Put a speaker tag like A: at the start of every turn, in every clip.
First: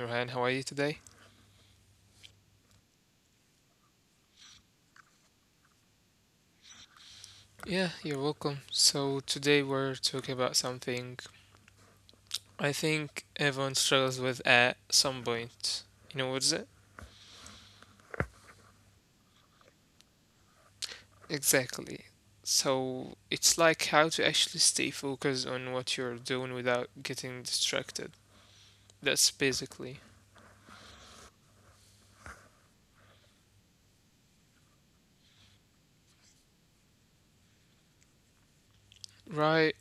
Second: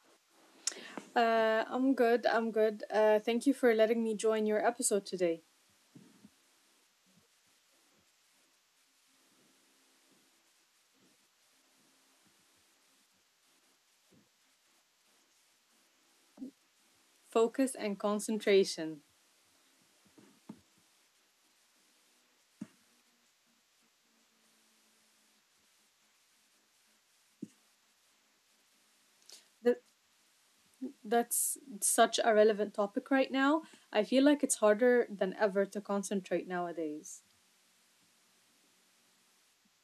A: Nurhan. How are you today?
B: I'm good. Thank you for letting me join your episode today.
A: Yeah, you're welcome. So, today we're talking about something I think everyone struggles with at some point. You know what is it?
B: Focus and concentration.
A: Exactly. So, it's like how to actually stay focused on what you're doing without getting distracted. That's
B: That,
A: basically
B: that's such a relevant topic right now. I feel like it's harder than ever to concentrate nowadays.
A: right.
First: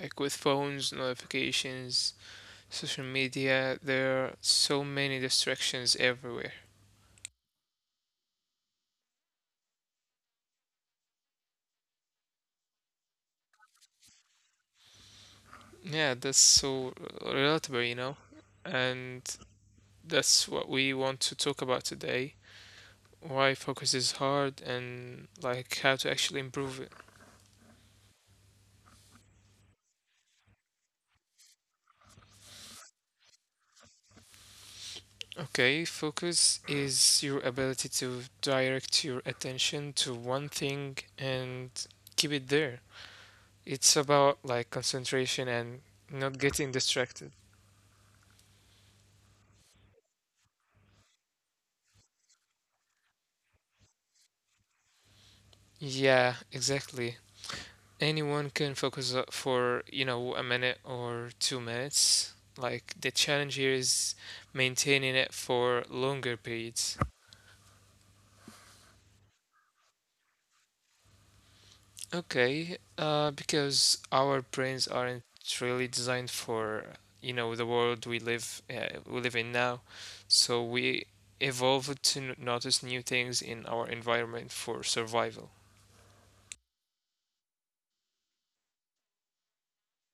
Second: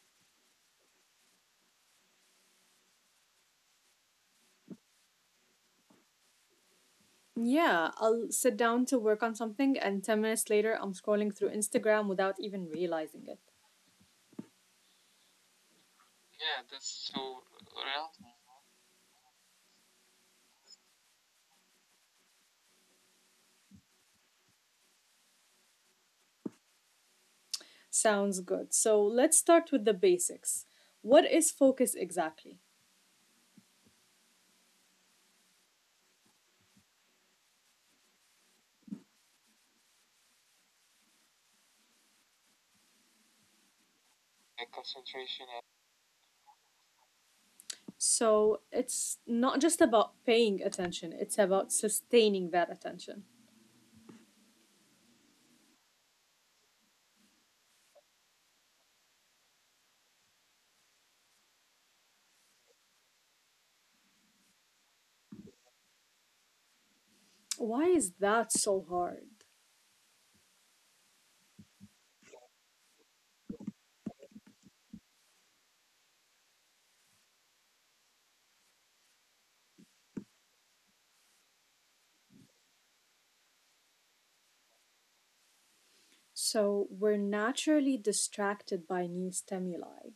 A: Like with phones, notifications, social media, there are so many distractions everywhere.
B: Yeah, I'll sit down to work on something, and 10 minutes later, I'm scrolling through Instagram without even realizing it.
A: Yeah, that's so relatable, you know? And that's what we want to talk about today. Why focus is hard and like how to actually improve it.
B: Sounds good. So let's start with the basics. What is focus exactly?
A: Okay, focus is your ability to direct your attention to one thing and keep it there. It's about like concentration and not getting distracted.
B: So it's not just about paying attention, it's about sustaining that attention.
A: Yeah, exactly. Anyone can focus for you know, a minute or 2 minutes. Like the challenge here is maintaining it for longer periods.
B: Why is that so hard?
A: Okay, because our brains aren't really designed for you know, the world we live in now. So we evolved to notice new things in our environment for survival.
B: So we're naturally distracted by new stimuli.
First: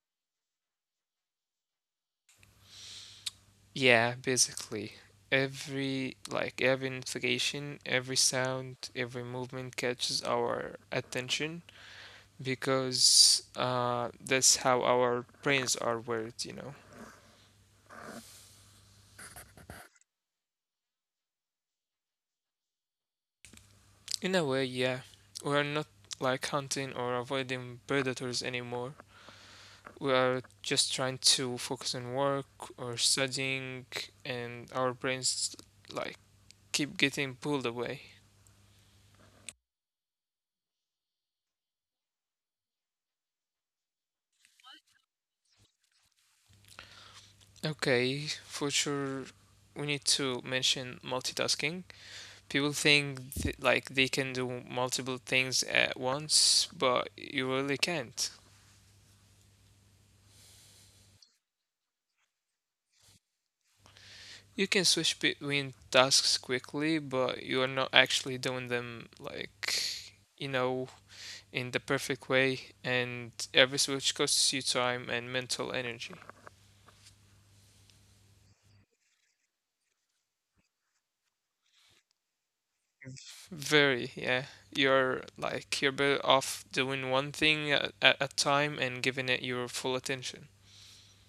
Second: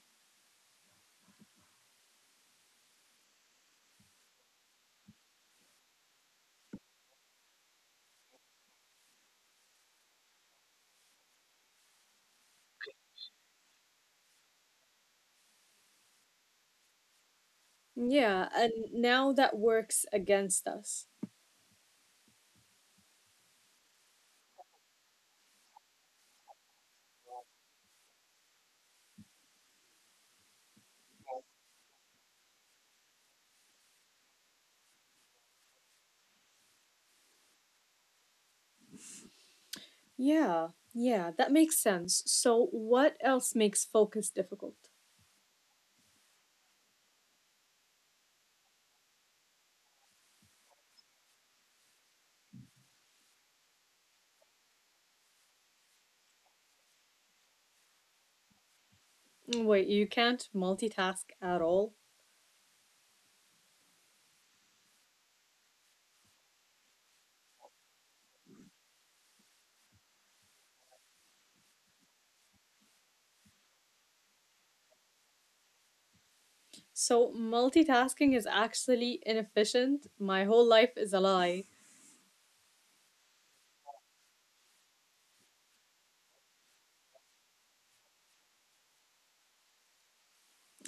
A: Yeah, basically. Every notification, every sound, every movement catches our attention because that's how our brains are wired, you know.
B: Yeah, and now that works against us.
A: In a way, yeah. We're not like hunting or avoiding predators anymore. We are just trying to focus on work or studying, and our brains like keep getting pulled away.
B: Yeah, yeah, that makes sense. So what else makes focus difficult?
A: Okay, for sure, we need to mention multitasking. People think th like they can do multiple things at once, but you really can't.
B: Wait, you can't multitask at all?
A: You can switch between tasks quickly, but you are not actually doing them, like, you know, in the perfect way, and every switch costs you time and mental energy.
B: So multitasking is actually inefficient. My whole life is a lie.
A: Very, yeah. You're better off doing one thing at a time and giving it your full attention.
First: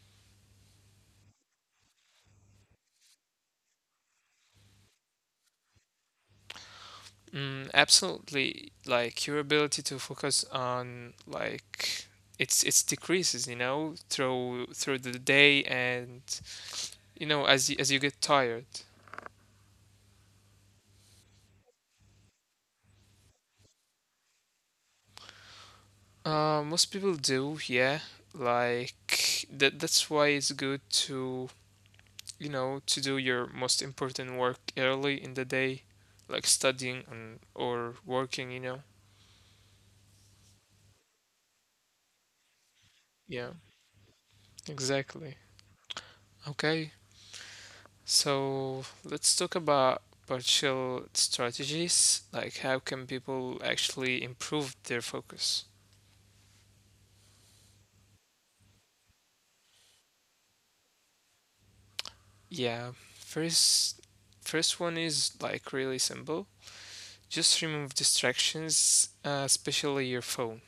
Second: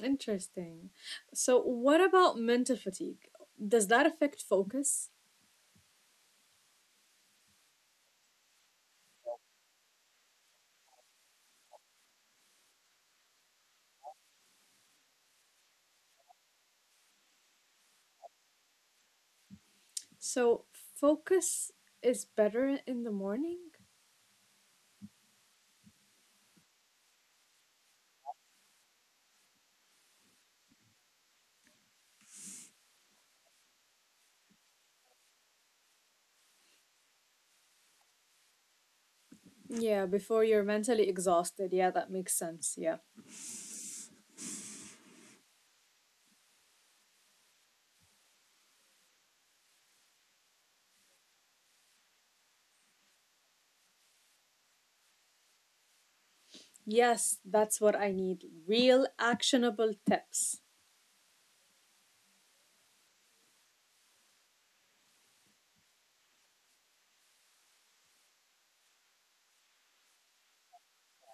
B: Interesting. So, what about mental fatigue? Does that affect focus?
A: Mm, absolutely. Like your ability to focus on like it's decreases, you know, through the day and you know, as you get tired.
B: So, focus is better in the morning?
A: Most people do, yeah. Like that's why it's good to you know, to do your most important work early in the day, like studying and or working, you know.
B: Yeah, before you're mentally exhausted. Yeah, that makes sense. Yeah.
A: Yeah, exactly. Okay. So let's talk about partial strategies, like how can people actually improve their focus?
B: Yes, that's what I need. Real actionable tips.
A: Yeah, first first one is like really simple. Just remove distractions, especially your phone.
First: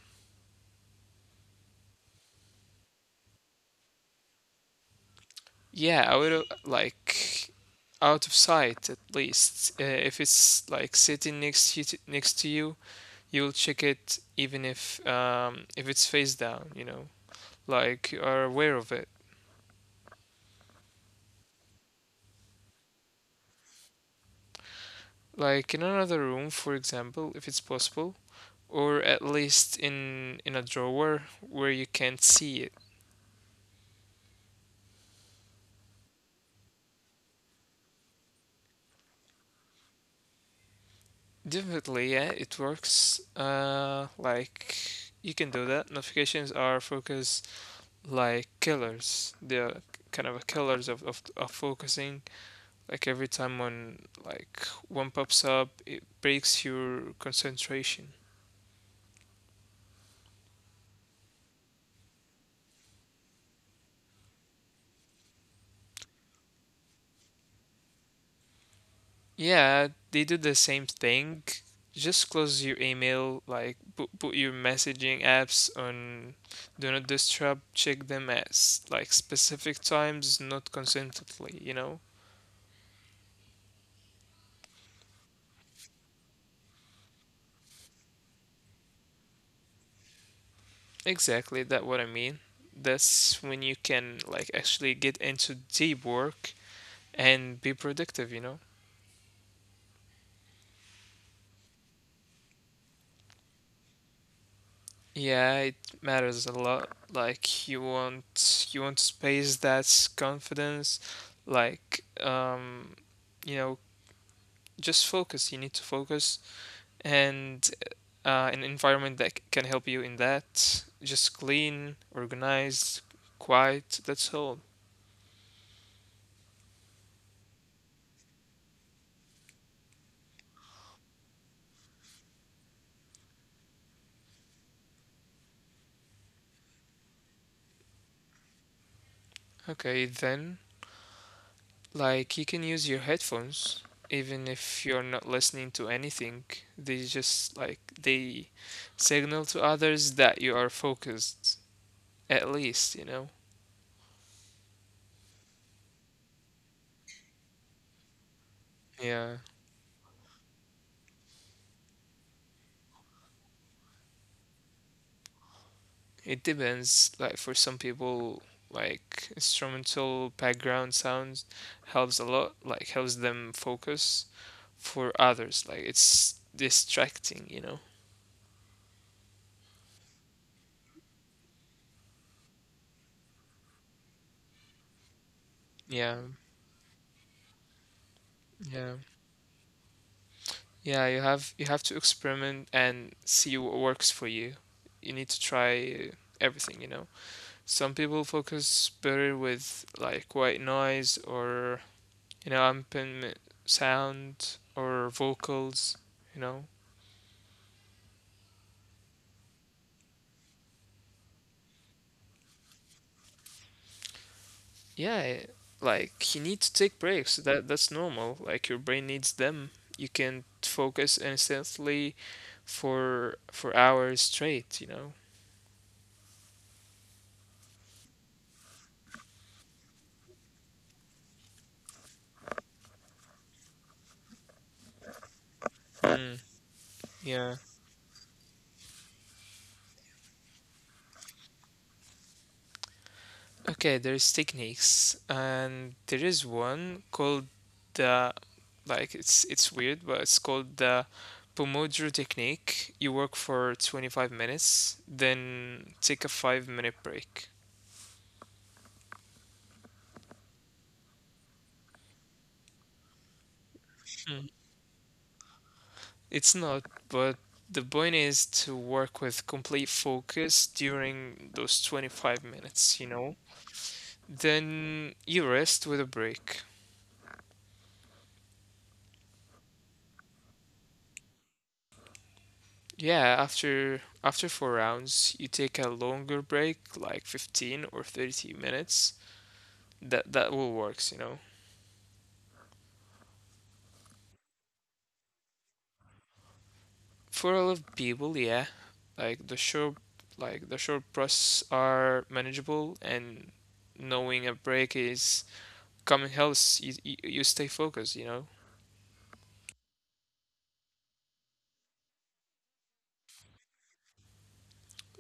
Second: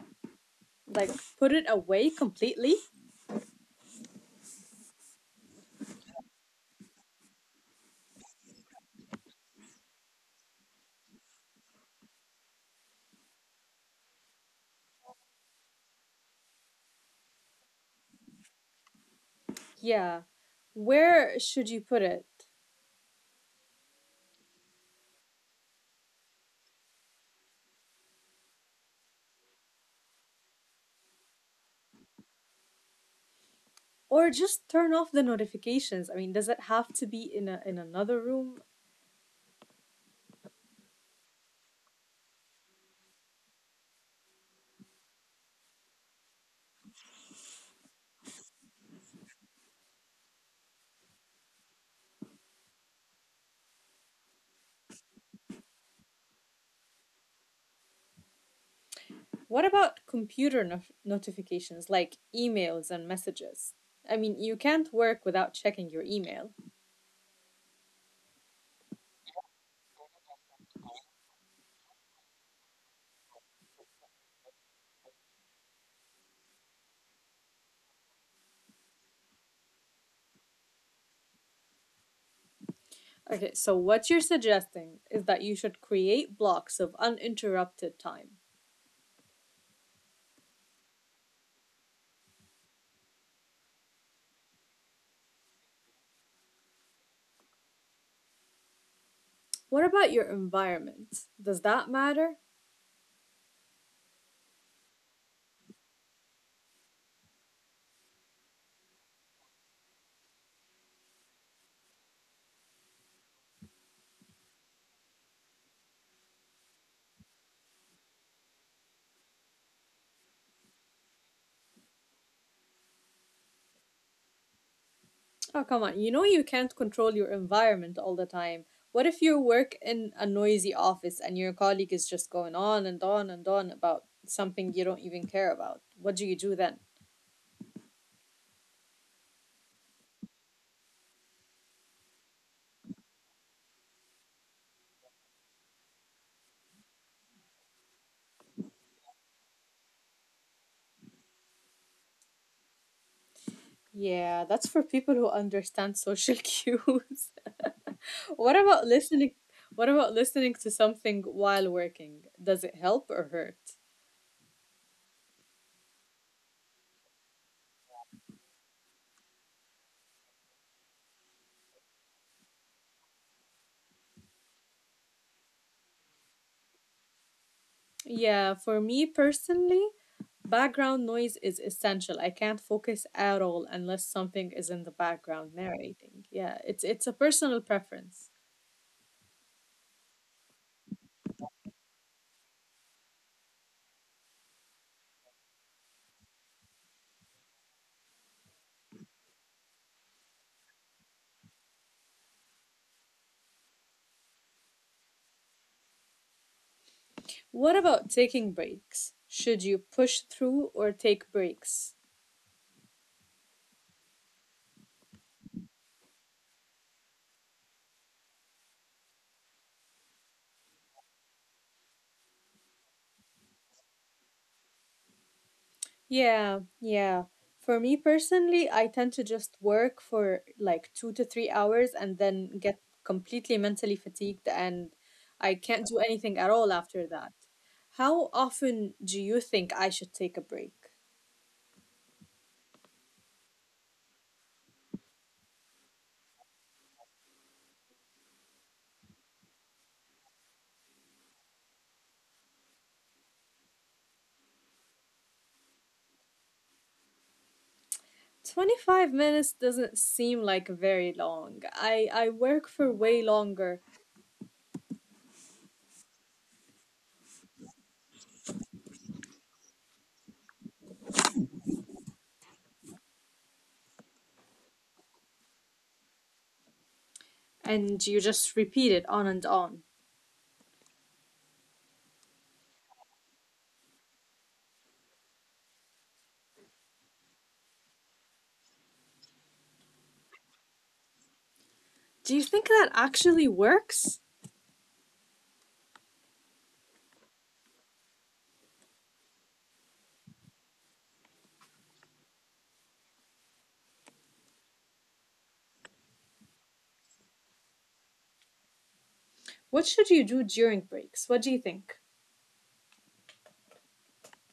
B: Like, put it away completely?
A: Yeah, I would like out of sight at least. If it's like sitting next to you, you'll check it even if it's face down, you know, like you are aware of it.
B: Yeah. Where should you put it?
A: Like in another room, for example, if it's possible, or at least in a drawer where you can't see it.
B: Or just turn off the notifications. I mean, does it have to be in another room?
A: Definitely, yeah, it works. Like you can do that. Notifications are focus like killers. They're kind of a killers of, of focusing. Like every time like one pops up, it breaks your concentration.
B: What about computer notifications like emails and messages? I mean, you can't work without checking your email.
A: Yeah, they do the same thing. Just close your email, like put your messaging apps on do not disturb, check them at like specific times, not consistently, you know?
B: Okay, so what you're suggesting is that you should create blocks of uninterrupted time.
A: Exactly, that what I mean. That's when you can like actually get into deep work and be productive, you know?
B: What about your environment? Does that matter?
A: Yeah, it matters a lot. Like you want space that's confidence, like you know, just focus. You need to focus, and an environment that can help you in that. Just clean, organized, quiet. That's all.
B: Oh, come on. You know you can't control your environment all the time. What if you work in a noisy office and your colleague is just going on and on and on about something you don't even care about? What do you do then?
A: Okay, then, like, you can use your headphones even if you're not listening to anything. They just, like, they signal to others that you are focused, at least, you know?
B: Yeah, that's for people who understand social cues. What
A: Yeah.
B: about listening? What about listening to something while working? Does it help or hurt?
A: It depends. Like for some people, like instrumental background sounds helps a lot, like helps them focus. For others, like it's distracting, you know.
B: Yeah, for me personally, background noise is essential. I can't focus at all unless something is in the background
A: Yeah,
B: narrating. Yeah, it's a personal preference.
A: yeah. Yeah, you have to experiment and see what works for you. You need to try everything, you know. Some people focus better with like white noise or you know, ambient sound or vocals, you know.
B: What about taking breaks? Should you push through or take breaks?
A: Yeah, eh, like you need to take breaks. That's normal. Like your brain needs them. You can't focus instantly for hours straight, you know.
B: Yeah, yeah. For me personally, I tend to just work for like 2 to 3 hours and then get completely mentally fatigued and I
A: Mm,
B: can't do anything at all
A: yeah.
B: after that. How often do you think I should take a break?
A: Okay, there's techniques and there is one called the like it's weird, but it's called the Pomodoro technique. You work for 25 minutes, then take a 5-minute break.
B: 25 minutes doesn't seem like very long. I work for way longer
A: It's not, but the point is to work with complete focus during those 25 minutes, you know? Then you rest with a break.
B: and you just repeat it on and on.
A: Yeah, after four rounds, you take a longer break, like 15 or 30 minutes. That will works, you know.
B: Do you think that actually works?
A: For a lot of people, yeah, like the short breaths are manageable, and knowing a break is coming helps you, you stay focused, you know?
B: What should you do during breaks? What do you think?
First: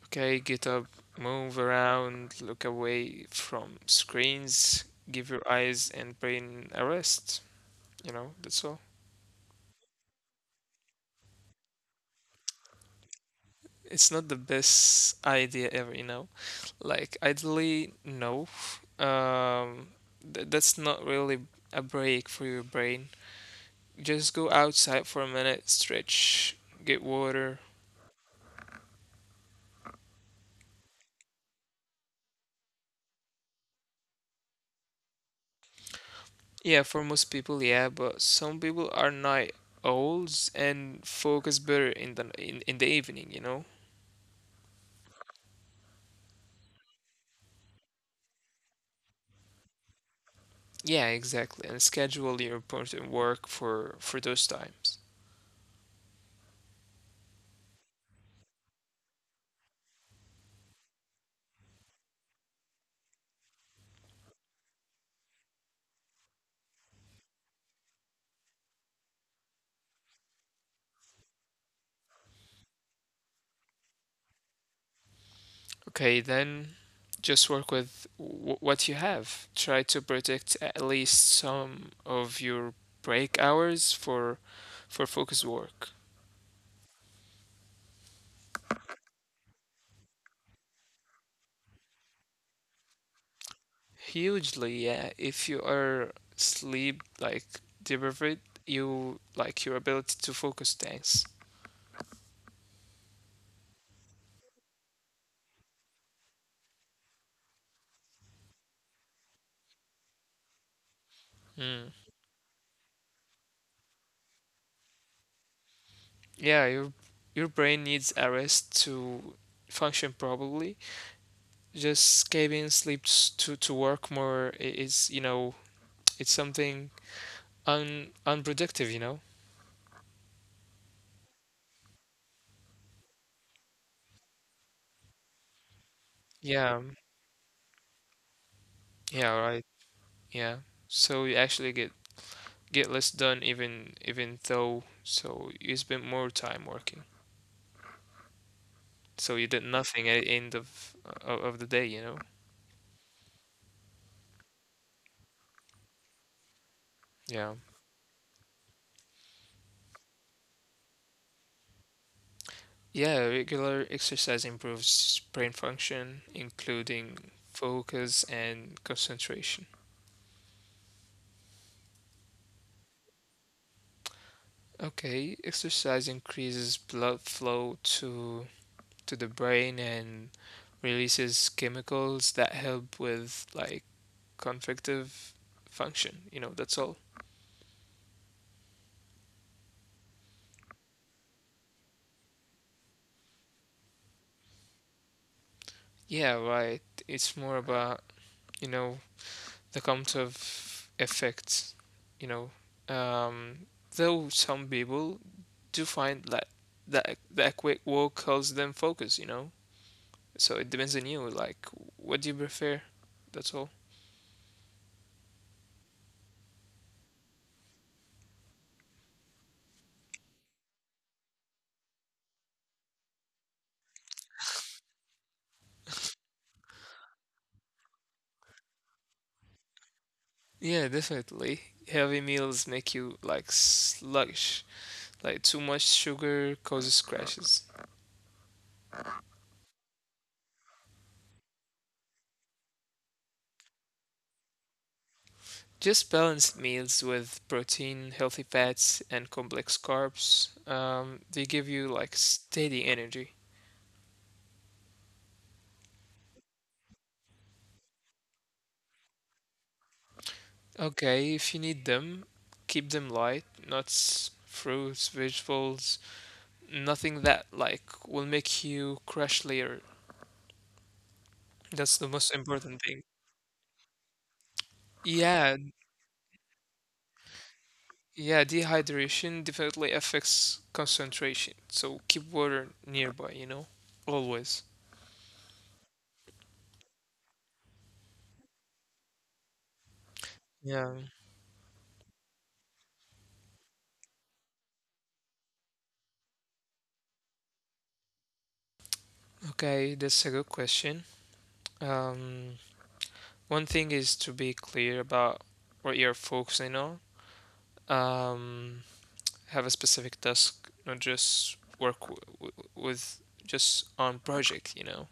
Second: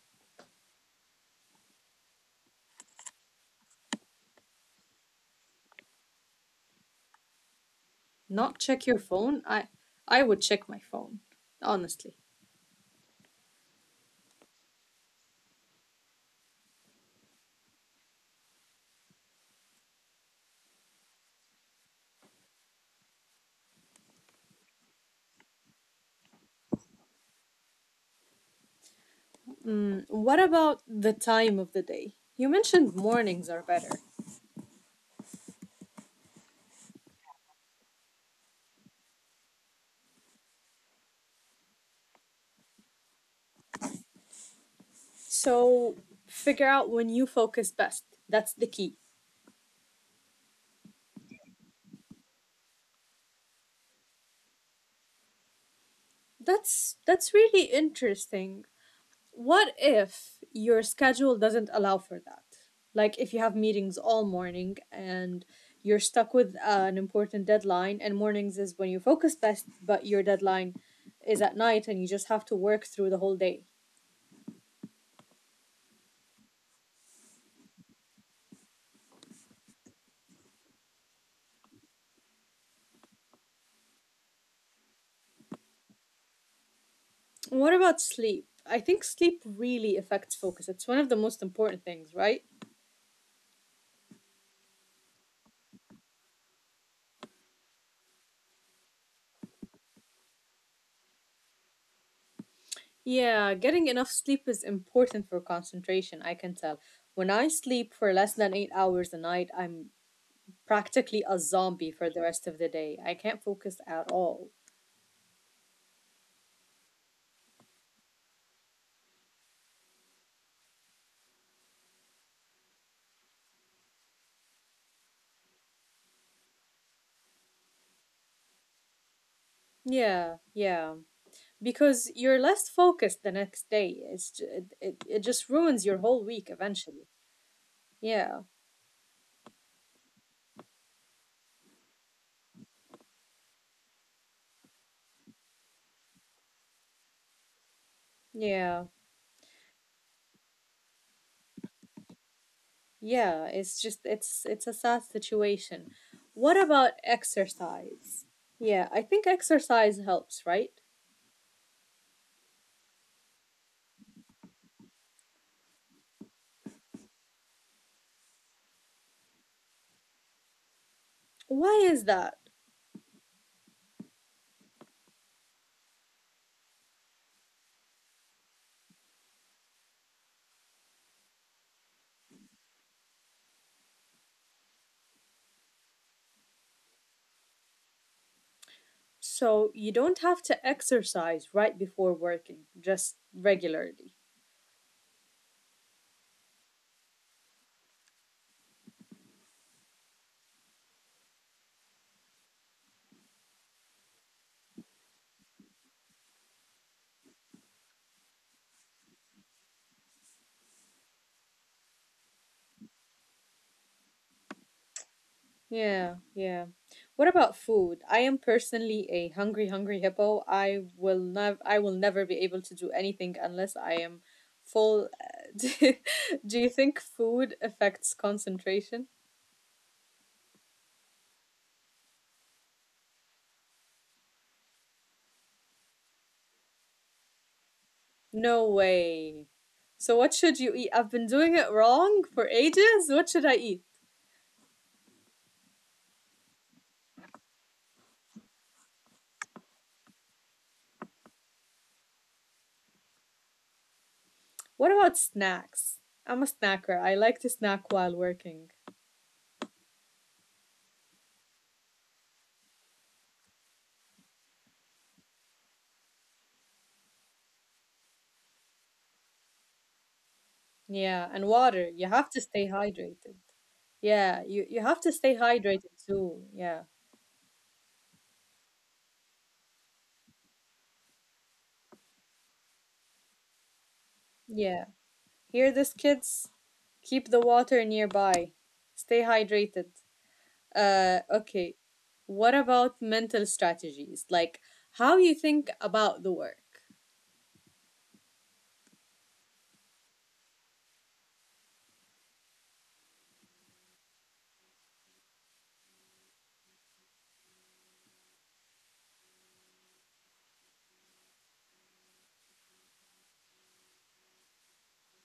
A: Okay, get up, move around, look away from screens, give your eyes and brain a rest. You know,
B: Not
A: that's all.
B: check your phone? I would check my phone, honestly.
A: It's not the best idea ever, you know? Like, ideally, no. Um, that's not really a break for your brain. Just go outside for a minute, stretch, get water.
B: Mm, what about the time of the day? You mentioned mornings are better.
A: Yeah, for most people, yeah, but some people are night owls and focus better in the in the evening, you know?
B: So figure out when you focus best. That's the key.
A: Yeah, exactly. And schedule your important work for those times.
B: That's really interesting. What if your schedule doesn't allow for that? Like if you have meetings all morning and you're stuck with an important deadline and mornings is when you focus best, but your deadline is at night and you just have to work through the whole day.
A: Okay, then just work with what you have. Try to protect at least some of your break hours for focused work.
B: What about sleep? I think sleep really affects focus. It's one of the most important things, right?
A: Hugely, yeah. If you are sleep like deprived, you like your ability to focus tanks.
B: Yeah, getting enough sleep is important for concentration, I can tell. When I sleep for less than 8 hours a night, I'm practically a zombie
A: Mm.
B: for the rest of the day. I can't focus at all.
A: Yeah, your brain needs a rest to function properly. Just getting sleep to work more is, you know, it's something un unproductive, you know.
B: Yeah, yeah. Because you're less focused the next day. It's ju- it just ruins your whole week
A: Yeah.
B: eventually. Yeah,
A: Yeah, right. Yeah, so you actually get less done, even though so you spend more time working,
B: yeah.
A: so you did nothing at the end of of the day, you know.
B: Yeah, it's just it's a sad situation. What about
A: Yeah.
B: exercise? Yeah, I think exercise helps, right?
A: Yeah, regular exercise improves brain function, including focus and concentration.
B: Why is that?
A: Okay, exercise increases blood flow to the brain and releases chemicals that help with like cognitive function. You know, that's all.
B: So you don't have to exercise right before working, just regularly.
A: Yeah, right. It's more about, you know, the count of effects, you know. Um, though some people do find that that quick walk helps them focus, you know. So it depends on you, like what do you prefer? That's all.
B: Yeah, yeah. What about food? I am personally a hungry, hungry hippo. I will never be able to do anything unless I am full. Do you think food affects concentration?
A: Yeah, definitely. Heavy meals make you like sluggish. Like too much sugar causes crashes.
B: No way. So what should you eat? I've been doing it wrong for ages. What should I eat?
A: Just balanced meals with protein, healthy fats, and complex carbs. They give you like steady energy.
B: What about snacks? I'm a snacker. I like to snack while working.
A: Okay, if you need them, keep them light. Nuts, fruits, vegetables, nothing that like will make you crash later.
B: Yeah, and water. You
A: That's the
B: have to
A: most
B: stay
A: important thing.
B: hydrated. Yeah, you have to stay
A: Yeah,
B: hydrated too. Yeah.
A: yeah, dehydration definitely affects concentration. So keep water nearby, you know? Always.
B: Yeah. Hear this, kids? Keep the water nearby. Stay hydrated.
A: Yeah.
B: Okay. What about mental strategies? Like how you think about the work?
A: Okay, that's a good question. Um, one thing is to be clear about what you're focusing on. Um, have a specific task, not just work w w with just on project, you know?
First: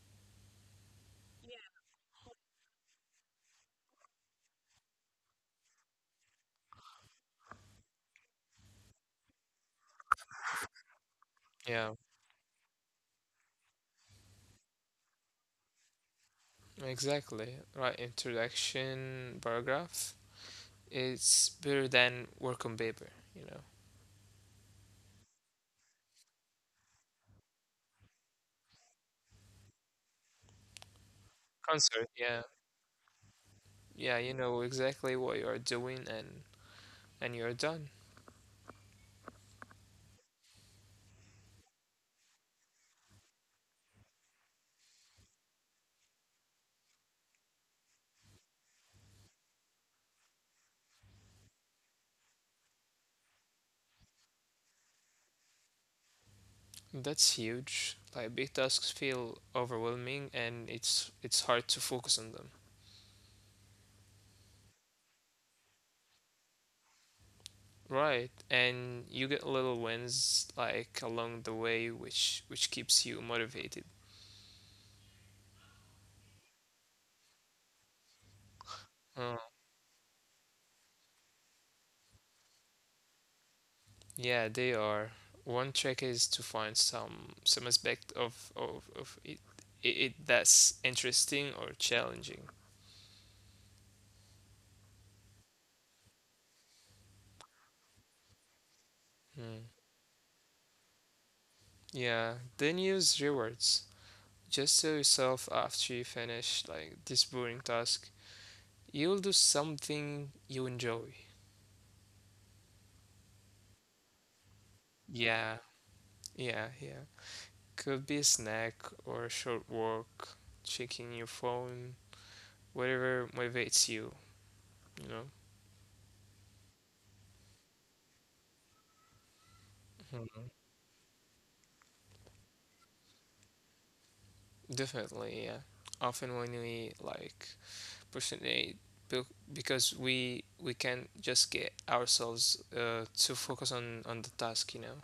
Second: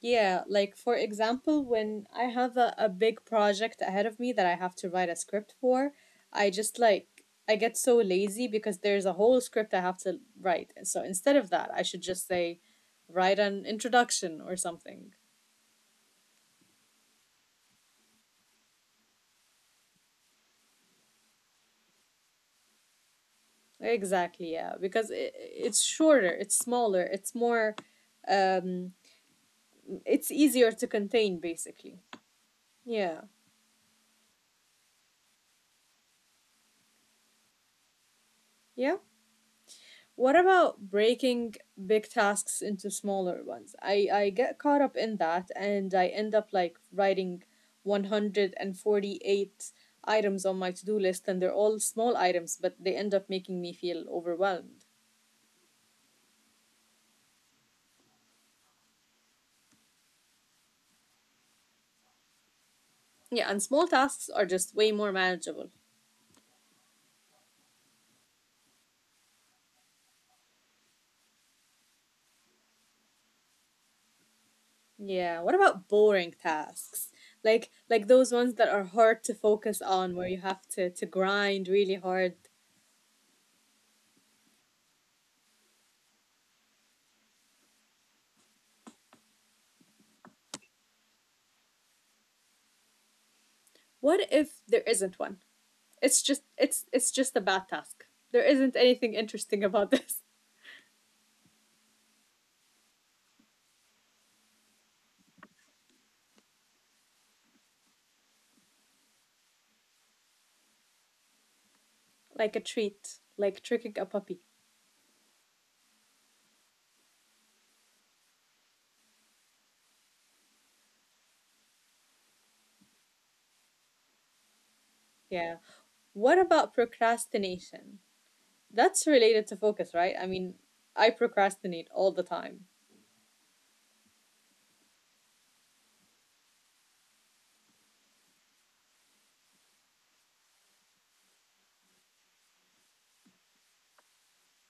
B: Yeah, like for example, when I have a big project ahead of me that I have to write a script for, I just I get so lazy because there's a whole script I have to write. So instead of that, I
A: Yeah,
B: should just say write an introduction or something.
A: exactly. Right, introduction paragraph. It's better than work on paper, you know.
B: Exactly, yeah, because it's shorter, it's smaller, it's more um it's easier to contain basically.
A: Concert, yeah.
B: Yeah.
A: Yeah, you know exactly what you are doing, and you're done.
B: Yeah. What about breaking big tasks into smaller ones? I get caught up in that and I end up like writing 148 items on my to do list, and they're all small items, but they end up making me feel overwhelmed.
A: That's huge. Like big tasks feel overwhelming and it's hard to focus on them.
B: Yeah, and small tasks are just way more manageable.
A: Right. And you get little wins like along the way, which keeps you motivated.
B: Yeah, what about boring tasks? Like those ones that are hard to
A: Uh,
B: focus on where you have to grind really hard.
A: yeah, they are. One trick is to find some aspect of of it, it that's interesting or challenging.
B: What if there isn't one? It's just it's just a bad task. There isn't anything interesting
A: Hmm.
B: about this.
A: Yeah, then use rewards. Just tell yourself after you finish like this boring task, you'll do something you enjoy.
B: Like a treat, like tricking a puppy.
A: Yeah, yeah, yeah. Could be a snack or a short walk, checking your phone, whatever motivates you, you know?
B: Yeah. What about procrastination? That's related to focus, right? I
A: Mhm.
B: mean, I procrastinate all the time.
A: Definitely, yeah. Often when we like procrastinate be- because we can't just get ourselves to focus on the task, you know?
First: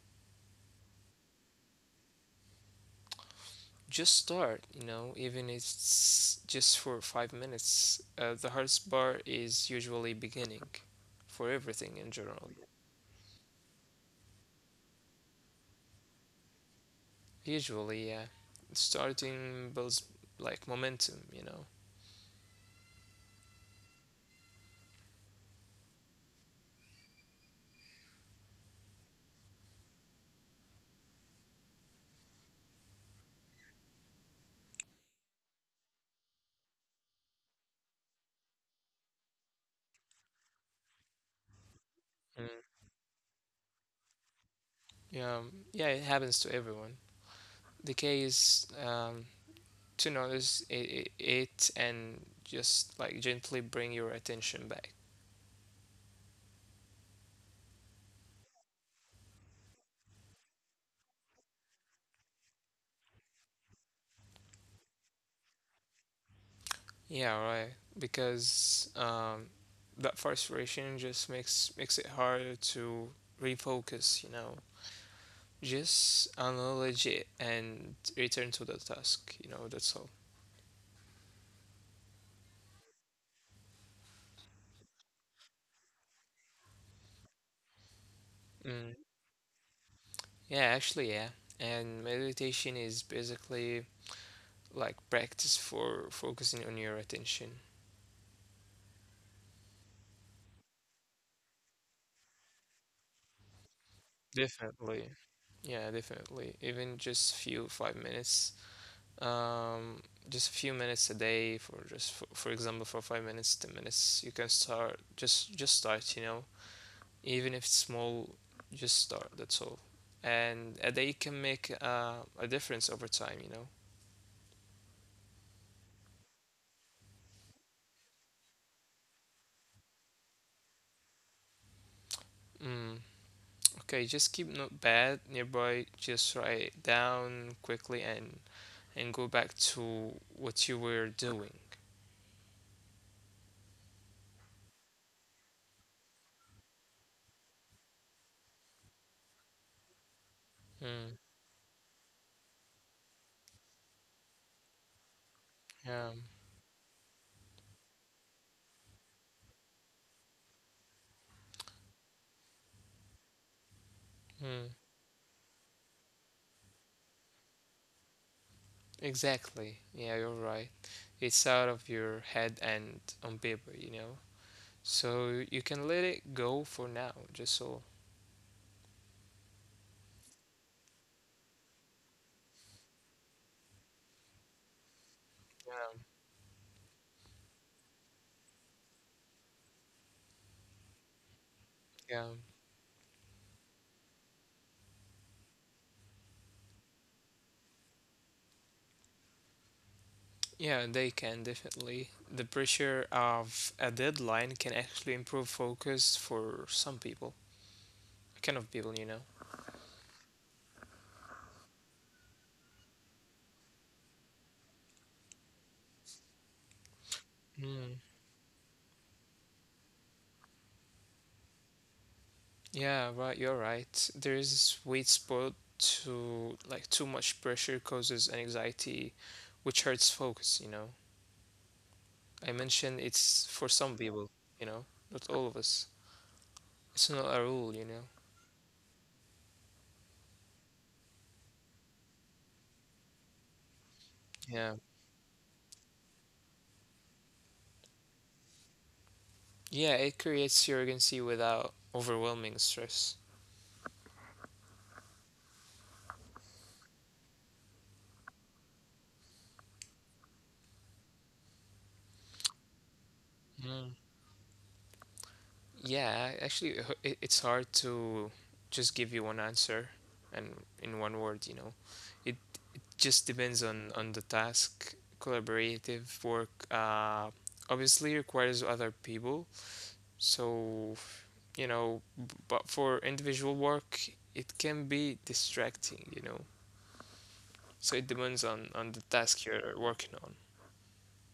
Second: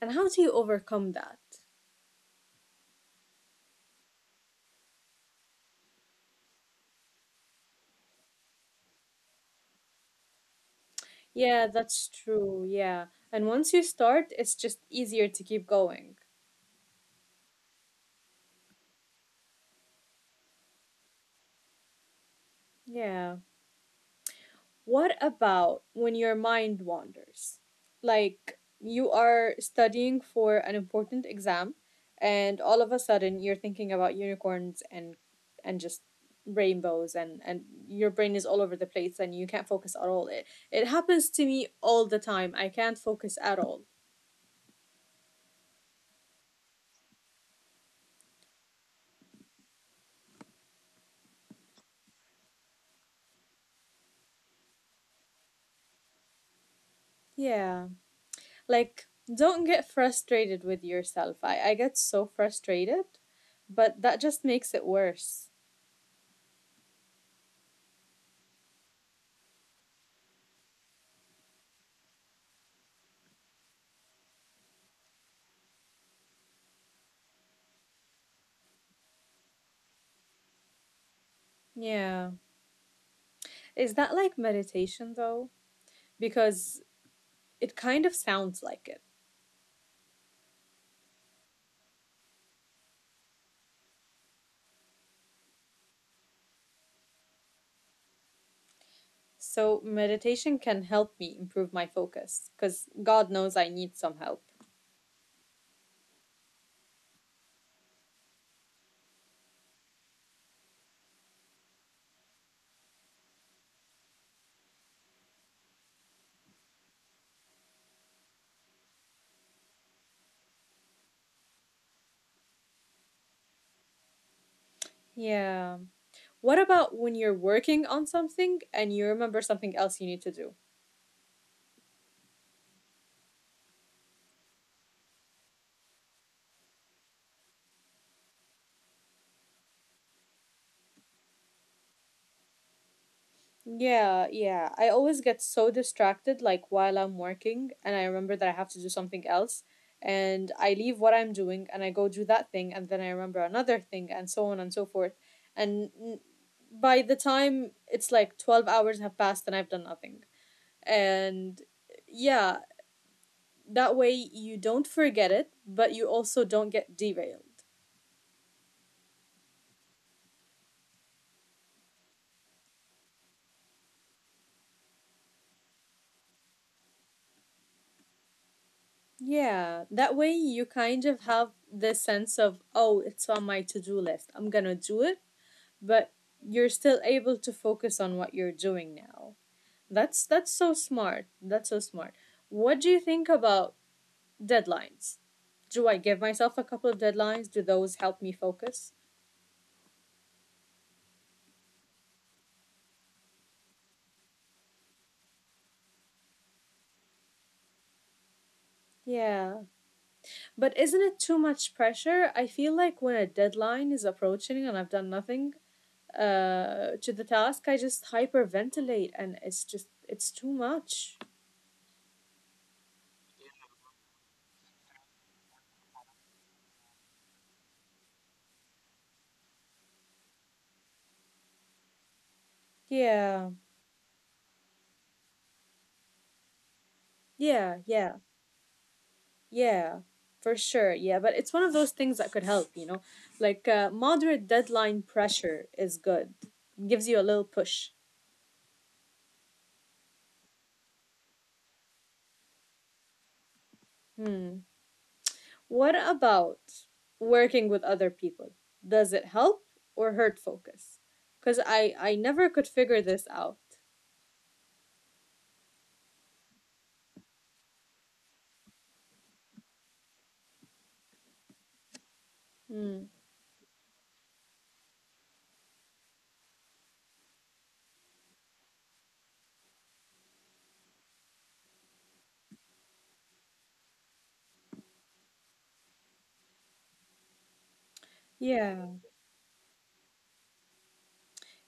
B: And how do you overcome that?
A: Just start, you know, even if it's just for 5 minutes. Uh, the hardest part is usually beginning, for
B: Yeah,
A: everything in
B: that's
A: general.
B: true. Yeah. And once you start, it's just easier to keep going.
A: Usually, yeah. Starting builds like momentum, you know.
B: Yeah. What about when your mind wanders? Like you are studying for an important exam and all of a sudden you're thinking about unicorns and just rainbows and your brain is all over the place and you can't focus at all. It happens to me all the time. I can't
A: Mm.
B: focus at all.
A: Yeah, yeah, it happens to everyone. The case, to notice it and just like gently bring your attention back.
B: Yeah. Like don't get frustrated with yourself. I get so frustrated, but that just makes it worse.
A: Yeah, right. Because that frustration just makes it harder to refocus, you know. Just acknowledge it and return to the task, you know, that's all.
B: Yeah. Is that like meditation though? Because it kind of sounds like it.
A: Mm. Yeah, actually, yeah. And meditation is basically like practice for focusing on your attention.
B: So meditation can help me improve my focus because God knows I need some help.
A: Definitely. Yeah, definitely. Even just few 5 minutes, um, just a few minutes a day, for just for example, for 5 minutes, 10 minutes, you can start, just start, you know. Even if it's small, just start, that's all. And a day can make a difference over time, you know.
B: Yeah. What about when you're working on something and you remember something else you need to do?
A: Mm. Okay, just keep notepad nearby, just write down quickly and go back to what you were doing.
B: Yeah, yeah. I always get so distracted like while I'm working and I remember that I have to do something else and I leave what I'm
A: Mm.
B: doing and I go do that thing and then I remember another thing and so on and so forth. And
A: Yeah.
B: by the time it's like 12 hours have passed and I've done nothing. And yeah, that way you don't
A: Mm.
B: forget it but you also don't get derailed.
A: Exactly. Yeah, you're right. It's out of your head and on paper, you know. So you can let it go for now, just so.
B: Yeah, that way you kind of have the sense of, oh, it's on my to-do list, I'm gonna do it, but
A: Yeah.
B: you're still able to focus on what you're doing now. That's so smart, that's so smart.
A: Yeah.
B: What do you think about deadlines? Do I give myself a couple of deadlines, do those help me focus?
A: Yeah, they can definitely. The pressure of a deadline can actually improve focus for some people, kind of people, you know.
B: Yeah. But isn't it too much pressure? I feel like when a deadline is approaching and I've done nothing to the task, I just
A: Mm.
B: hyperventilate and it's just, it's too much.
A: Yeah, right, you're right. There is a sweet spot to like too much pressure causes anxiety, which hurts focus, you know. I mentioned
B: Yeah,
A: it's for some people, you know, not all of us. It's not a
B: yeah,
A: rule, you
B: yeah,
A: know.
B: yeah, for sure. Yeah, but it's one of those things that could help, you know? Like moderate deadline
A: Yeah.
B: pressure is good, gives you a little push.
A: Yeah, it creates urgency without overwhelming stress.
B: Hmm. What about working with other people? Does it help or hurt focus? Because I never could figure this out.
A: Mm. Yeah, actually, it's hard to just give you one answer and in one word, you know. It
B: Mm.
A: just depends on the task. Collaborative work obviously requires other people. So, you know, but for individual work, it can be distracting, you know. So it depends
B: Yeah,
A: on the task you're working on.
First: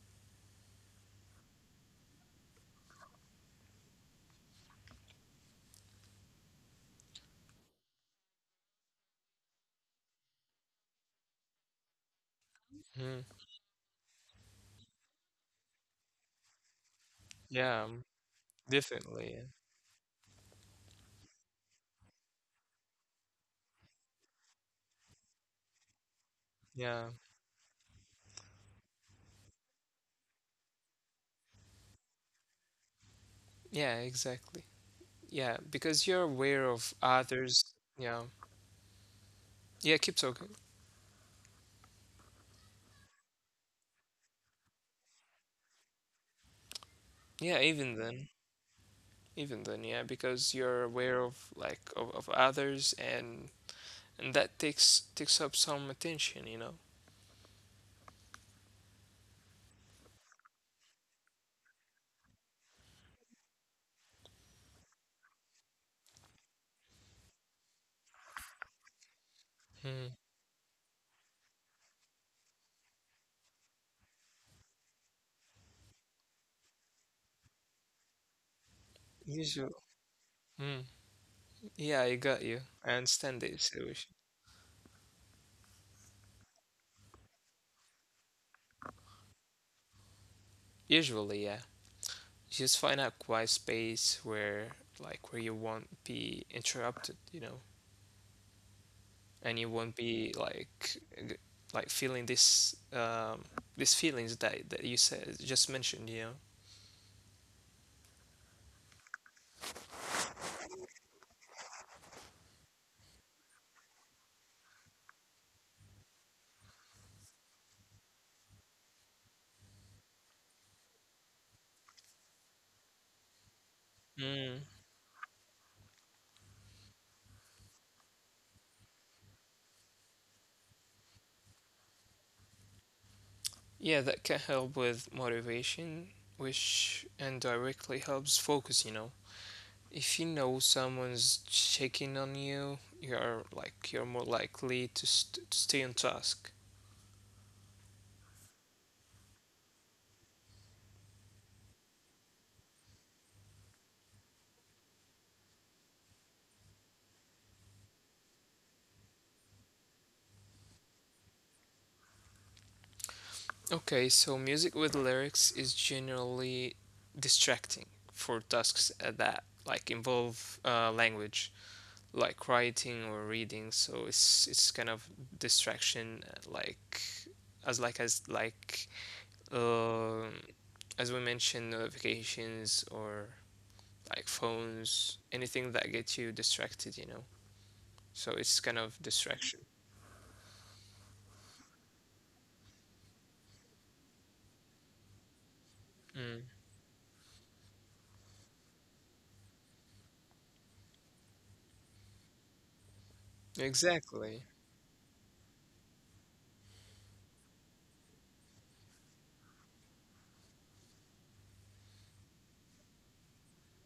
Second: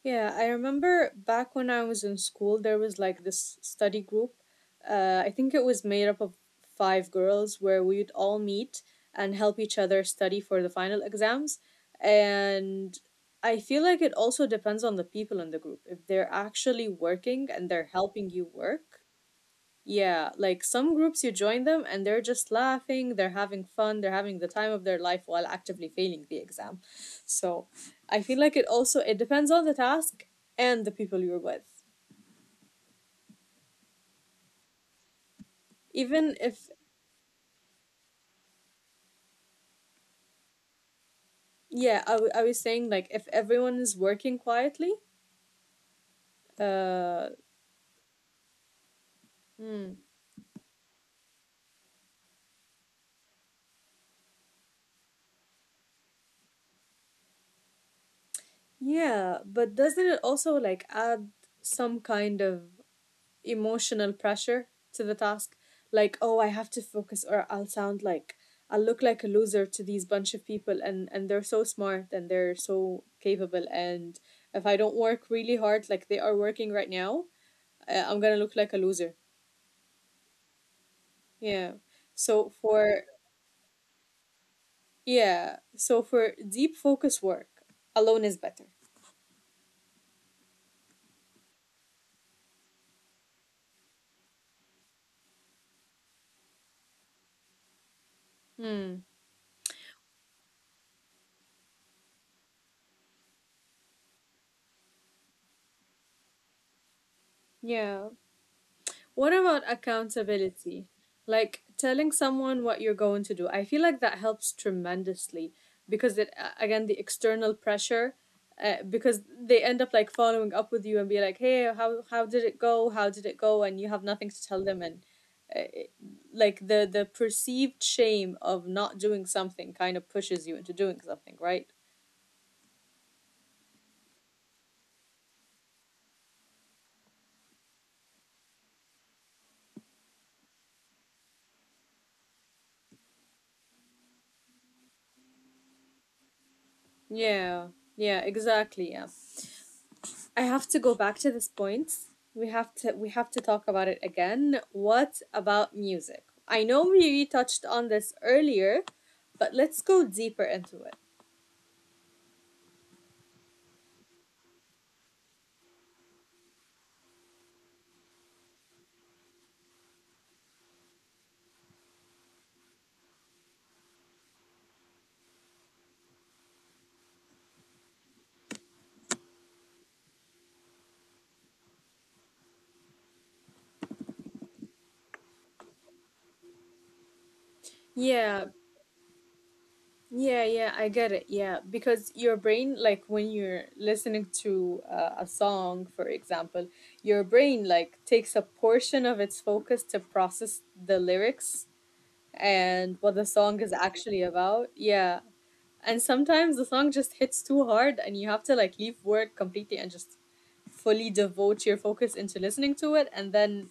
B: yeah. I remember back when I was in school, there was like this study group. I think it was made up of five girls where we'd all meet and help each other study for the final exams. And
A: Mhm.
B: I feel like it also depends on the people in the group. If they're actually working and
A: Yeah,
B: they're helping you work,
A: definitely.
B: yeah, like some groups you join them and they're just laughing, they're having fun, they're having the time of their life while actively failing the exam.
A: Yeah.
B: So, I feel like it depends on the task and the people you're with.
A: Yeah, exactly. Yeah, because you're
B: Even if
A: aware of others. Yeah. Yeah, keep talking.
B: yeah, I was saying like if everyone is working quietly, uh
A: Yeah, even then. Even
B: hmm,
A: then, yeah, because you're aware of like of others, and that takes up some attention, you know.
B: yeah, but doesn't it also like add some kind of emotional pressure to the task. Like, oh, I have to focus or I'll look like a loser to these
A: Mm.
B: bunch of people and they're so smart and they're so capable and if I don't work really hard like they are working right now, I'm going to look like a loser.
A: Usually. Mm.
B: Yeah.
A: Yeah, I
B: So
A: got you.
B: for
A: I understand the situation.
B: yeah, so for deep focus work, alone is better.
A: Usually, yeah. Just find a quiet space where where you won't be interrupted, you know,
B: Hmm.
A: and you won't be like g- like feeling this these feelings that you said just mentioned, you know.
B: Yeah. What about accountability? Like telling someone what you're going to do. I feel like that helps tremendously because again the external pressure because they end up like following up with you and be like, "Hey, how did it go? "How did it go?" and you have nothing to tell
A: Mm.
B: them and uh, it- like the perceived shame of not doing something kind of pushes you into doing something, right?
A: Yeah, that can help with motivation, which indirectly helps focus, you know. If you know someone's checking on you, you're more likely to, to stay on task.
B: Yeah. Yeah, exactly. Yeah. I have to go back to this point. We have to talk about it again. What about music? I know we touched on this earlier, but let's go deeper into it.
A: Okay, so music with lyrics is generally distracting for tasks that involve language, like writing or reading. So it's kind of distraction, as like as like um as we mentioned, notifications or like phones, anything that gets you distracted, you know. So
B: Yeah,
A: it's kind of distraction.
B: yeah, yeah, I get it. Yeah, because your brain, like when you're listening to a song, for
A: Mm.
B: example, your brain like takes a portion of its focus to process the lyrics and what the song is actually
A: Exactly.
B: about. Yeah. And sometimes the song just hits too hard and you have to like leave work completely and just fully devote your focus into listening to it. And then,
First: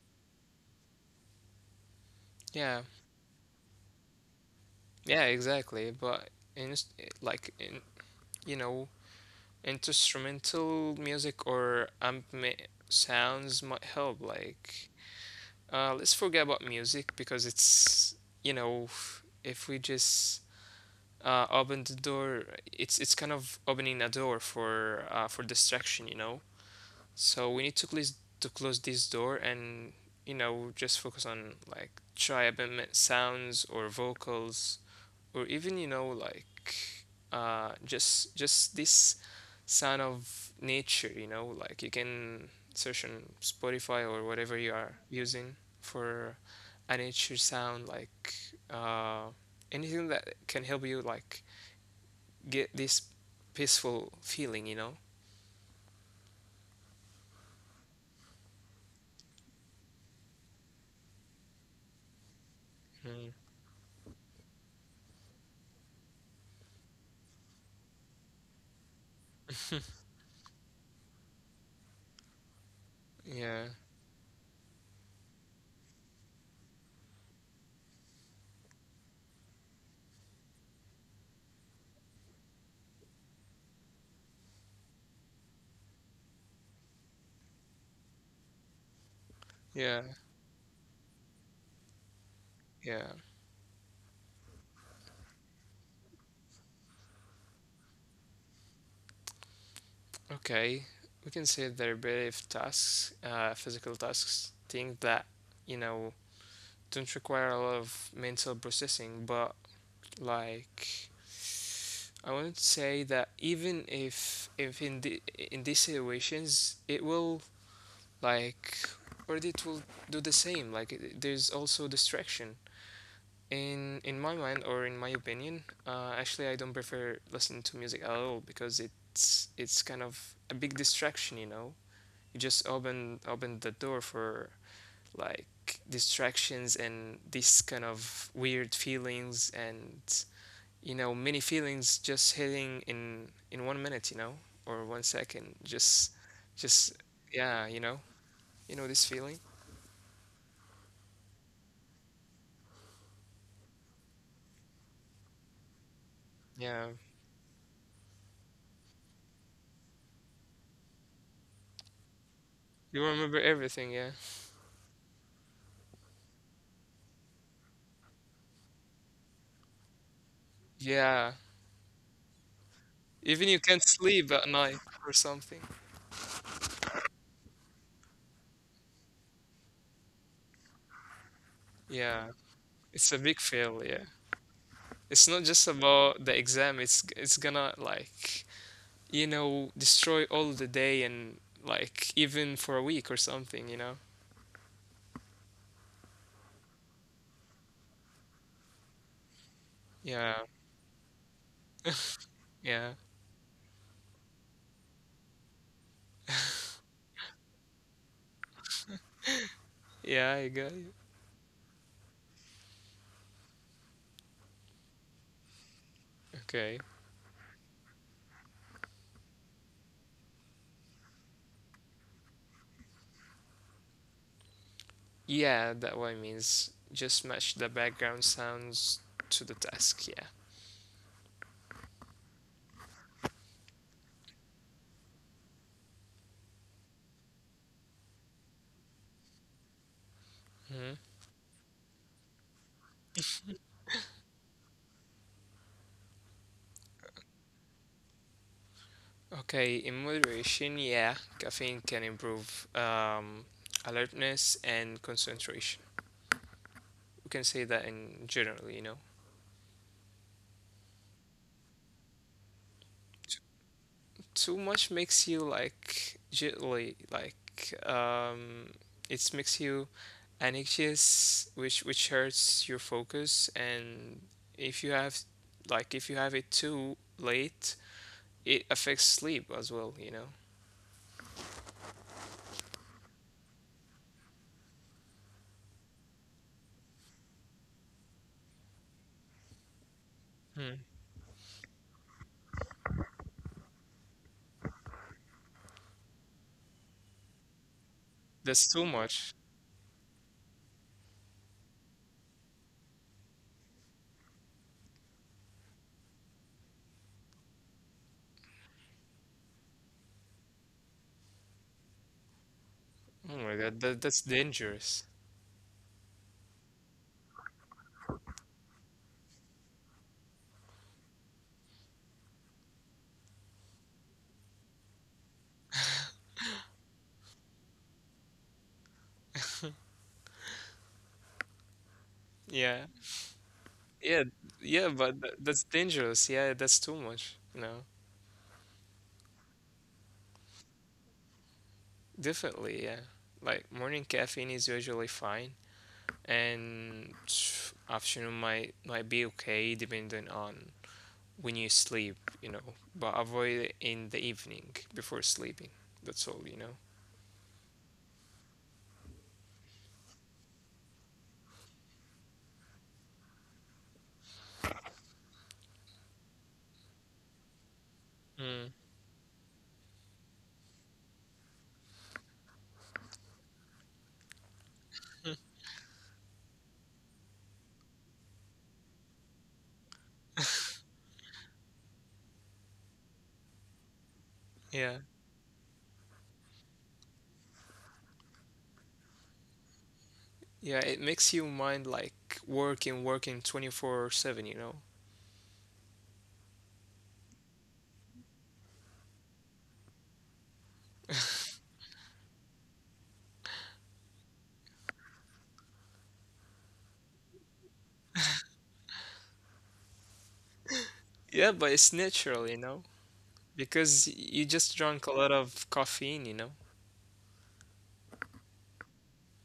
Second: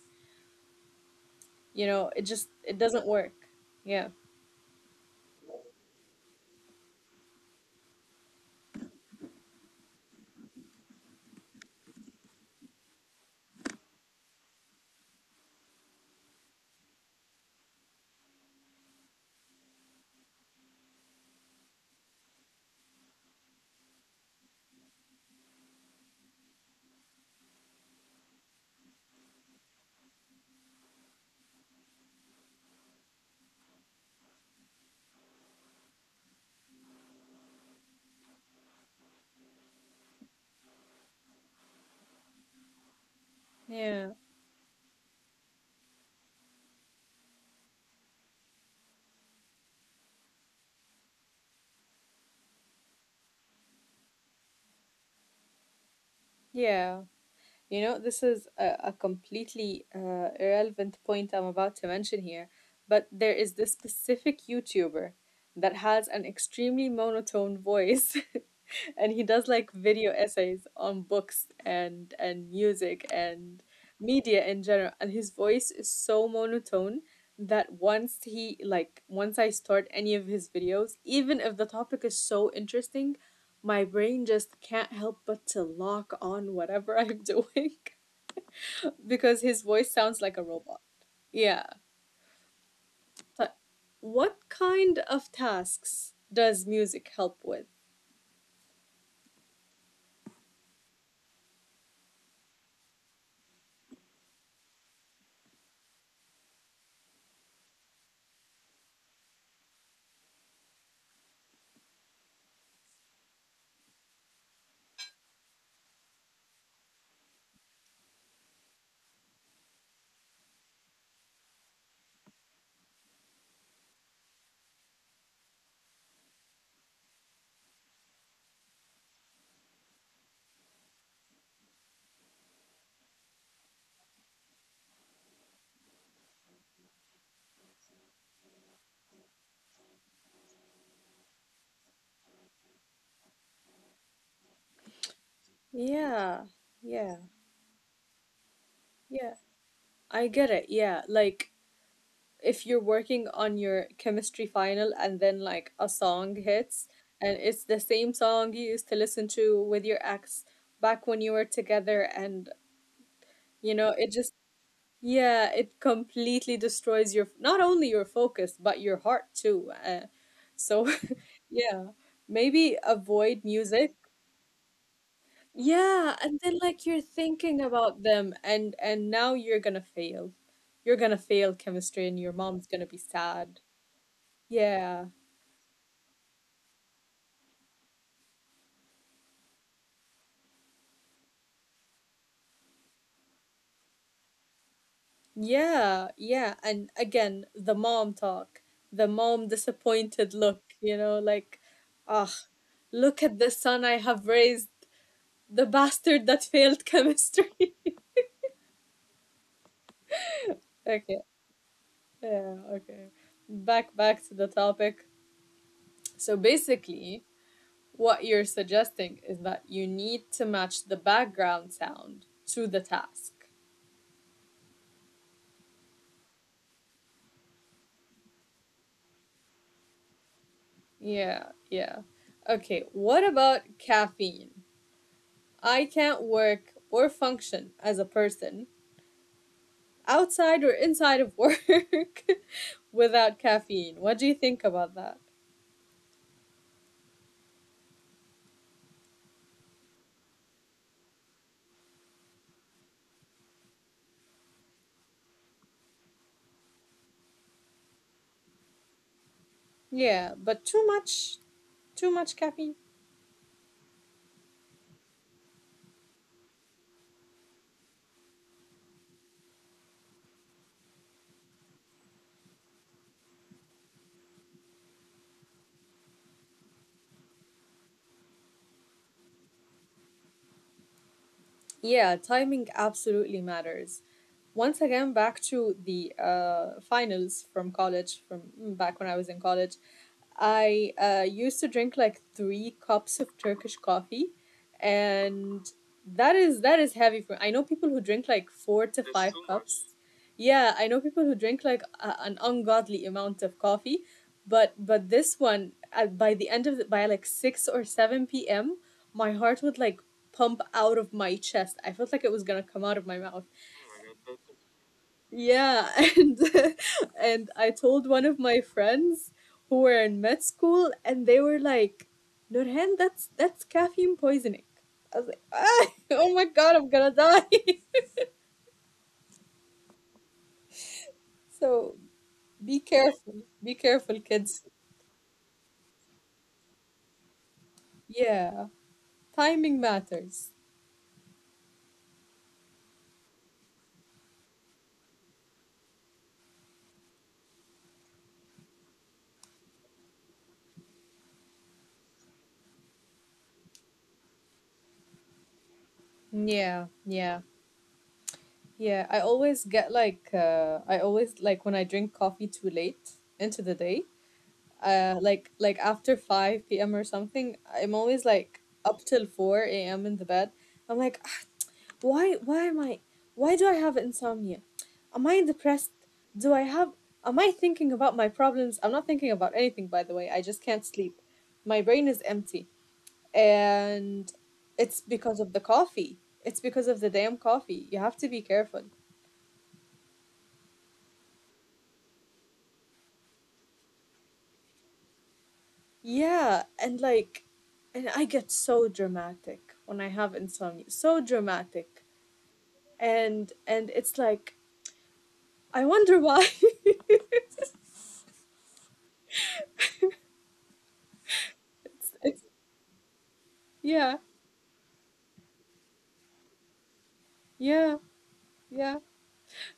B: it
A: Yeah.
B: doesn't work. Yeah.
A: Yeah, exactly. But in like in you know, instrumental music or sounds might help. Like, let's forget about music because it's, you know, if we just open the door. It's kind of opening a door for for distraction, you know. So we need to close this door and, you know, just focus on like triabement sounds or vocals, or even, you know, like just this sound of nature. You know, like you can search on
B: Yeah.
A: Spotify or whatever you are using for a nature sound, like uh anything that can help you like get this peaceful feeling, you know.
B: Yeah. You know, this is a completely irrelevant point I'm about to mention here, but there
A: Mm.
B: is this specific YouTuber that has an extremely monotone voice. And he does like video essays on books and music and
A: Yeah,
B: media in general, and his voice is so monotone that once he like once I start any of his videos, even if the topic is so interesting, my brain just can't help but to lock on whatever I'm doing because his voice sounds
A: yeah,
B: like a robot. Yeah.
A: yeah.
B: But what kind of tasks does music help with?
A: Okay, we can say there are repetitive tasks, physical tasks, things that, you know, don't require a lot of mental processing, but like I wouldn't say that even if in these situations it will, like, or it will do the same. Like there's also distraction. In my mind or in my opinion, actually I don't prefer listening to music at all because it's kind of a big distraction, you know. You just open the door for like distractions and these kind of weird feelings, and you know, many feelings just hitting in 1 minute, you know, or 1 second, just
B: Yeah.
A: just
B: Yeah.
A: yeah. You know, you know this
B: Yeah.
A: feeling.
B: I get it. Yeah. Like if you're working on your chemistry final and then like a song hits,
A: Yeah,
B: and it's the same song you used to listen to with your ex back when you were together and
A: you remember
B: you know
A: everything.
B: it
A: Yeah.
B: just Yeah, it completely destroys your not only your focus but your heart too. So
A: Yeah,
B: yeah, maybe avoid
A: even you can't
B: music.
A: sleep at night or something.
B: Yeah, and then like you're thinking about them, and now you're gonna fail. You're gonna fail chemistry, and your
A: Yeah,
B: mom's gonna be
A: it's a big
B: sad.
A: fail. Yeah,
B: Yeah.
A: it's not just about the exam. It's gonna like, you know, destroy all the day, and like even for a week or something, you know?
B: Yeah, yeah. And again, the mom talk, the mom disappointed
A: Yeah,
B: look, you know, like ah,
A: yeah,
B: look at the son I have raised, the bastard that failed chemistry.
A: yeah, I got you.
B: Okay. Yeah, okay. Back to the topic. So
A: Okay.
B: basically, what you're suggesting is that you need to match the background sound to the task.
A: Yeah, that what it means. Just match the background sounds to the task, yeah.
B: Yeah, yeah. Okay, what about caffeine? I can't work or function as a person outside or
A: Mhm.
B: inside of work without caffeine. What do you think about that?
A: Okay, in moderation, yeah, caffeine can improve alertness and concentration. We can say that in general, you know?
B: Yeah, but too much caffeine.
A: Too much makes you like jittery, like it makes you anxious, which hurts your focus. And if you have if you have it too late, it affects sleep as well, you know.
B: Yeah, timing absolutely matters. Once again, back to the finals from college, back when I was in college. I
A: Hmm.
B: used to drink like three cups of Turkish coffee, and that is heavy for. I know people who drink like four to
A: That's too
B: five
A: much.
B: cups. Yeah, I know people who drink like an ungodly amount of coffee, but this one, by the end of the, by like 6 or 7 p.m., my heart would like pump out of my chest. I felt like it was gonna come out of my mouth.
A: Oh my god, that's dangerous.
B: Yeah, and and I told one of my friends who were in med school, and they were like, "Nurhan, that's caffeine poisoning." I was like, "Oh my god, I'm gonna die!" So
A: Yeah.
B: be careful,
A: Yeah.
B: kids.
A: Yeah, but that's dangerous. Yeah, that's too much. No,
B: Yeah, timing matters.
A: definitely. Yeah, like morning caffeine is usually fine, and afternoon might be okay depending on when you sleep, you know, but avoid it in the evening before sleeping. That's all, you
B: Yeah,
A: know.
B: yeah, yeah. I always like when I drink coffee too late into the day. Like after 5 p.m. or something, I'm always like
A: Mm,
B: up till 4 a.m. in the bed. I'm like, "Ah, why why am I why do I have insomnia? Am I depressed? Do I have am I thinking about my problems? I'm not thinking about anything, by the way. I just can't sleep. My brain is empty, and it's
A: yeah.
B: because of the coffee. It's because of the damn coffee. You have to be careful.
A: Yeah, it makes you mind like working, working 24/7, you know.
B: Yeah, and and I get so dramatic when I have insomnia. So dramatic. And it's like I wonder why. it's,
A: Yeah, but it's
B: it's,
A: natural, you know,
B: yeah,
A: because you just drank a lot of caffeine, you know.
B: yeah, yeah.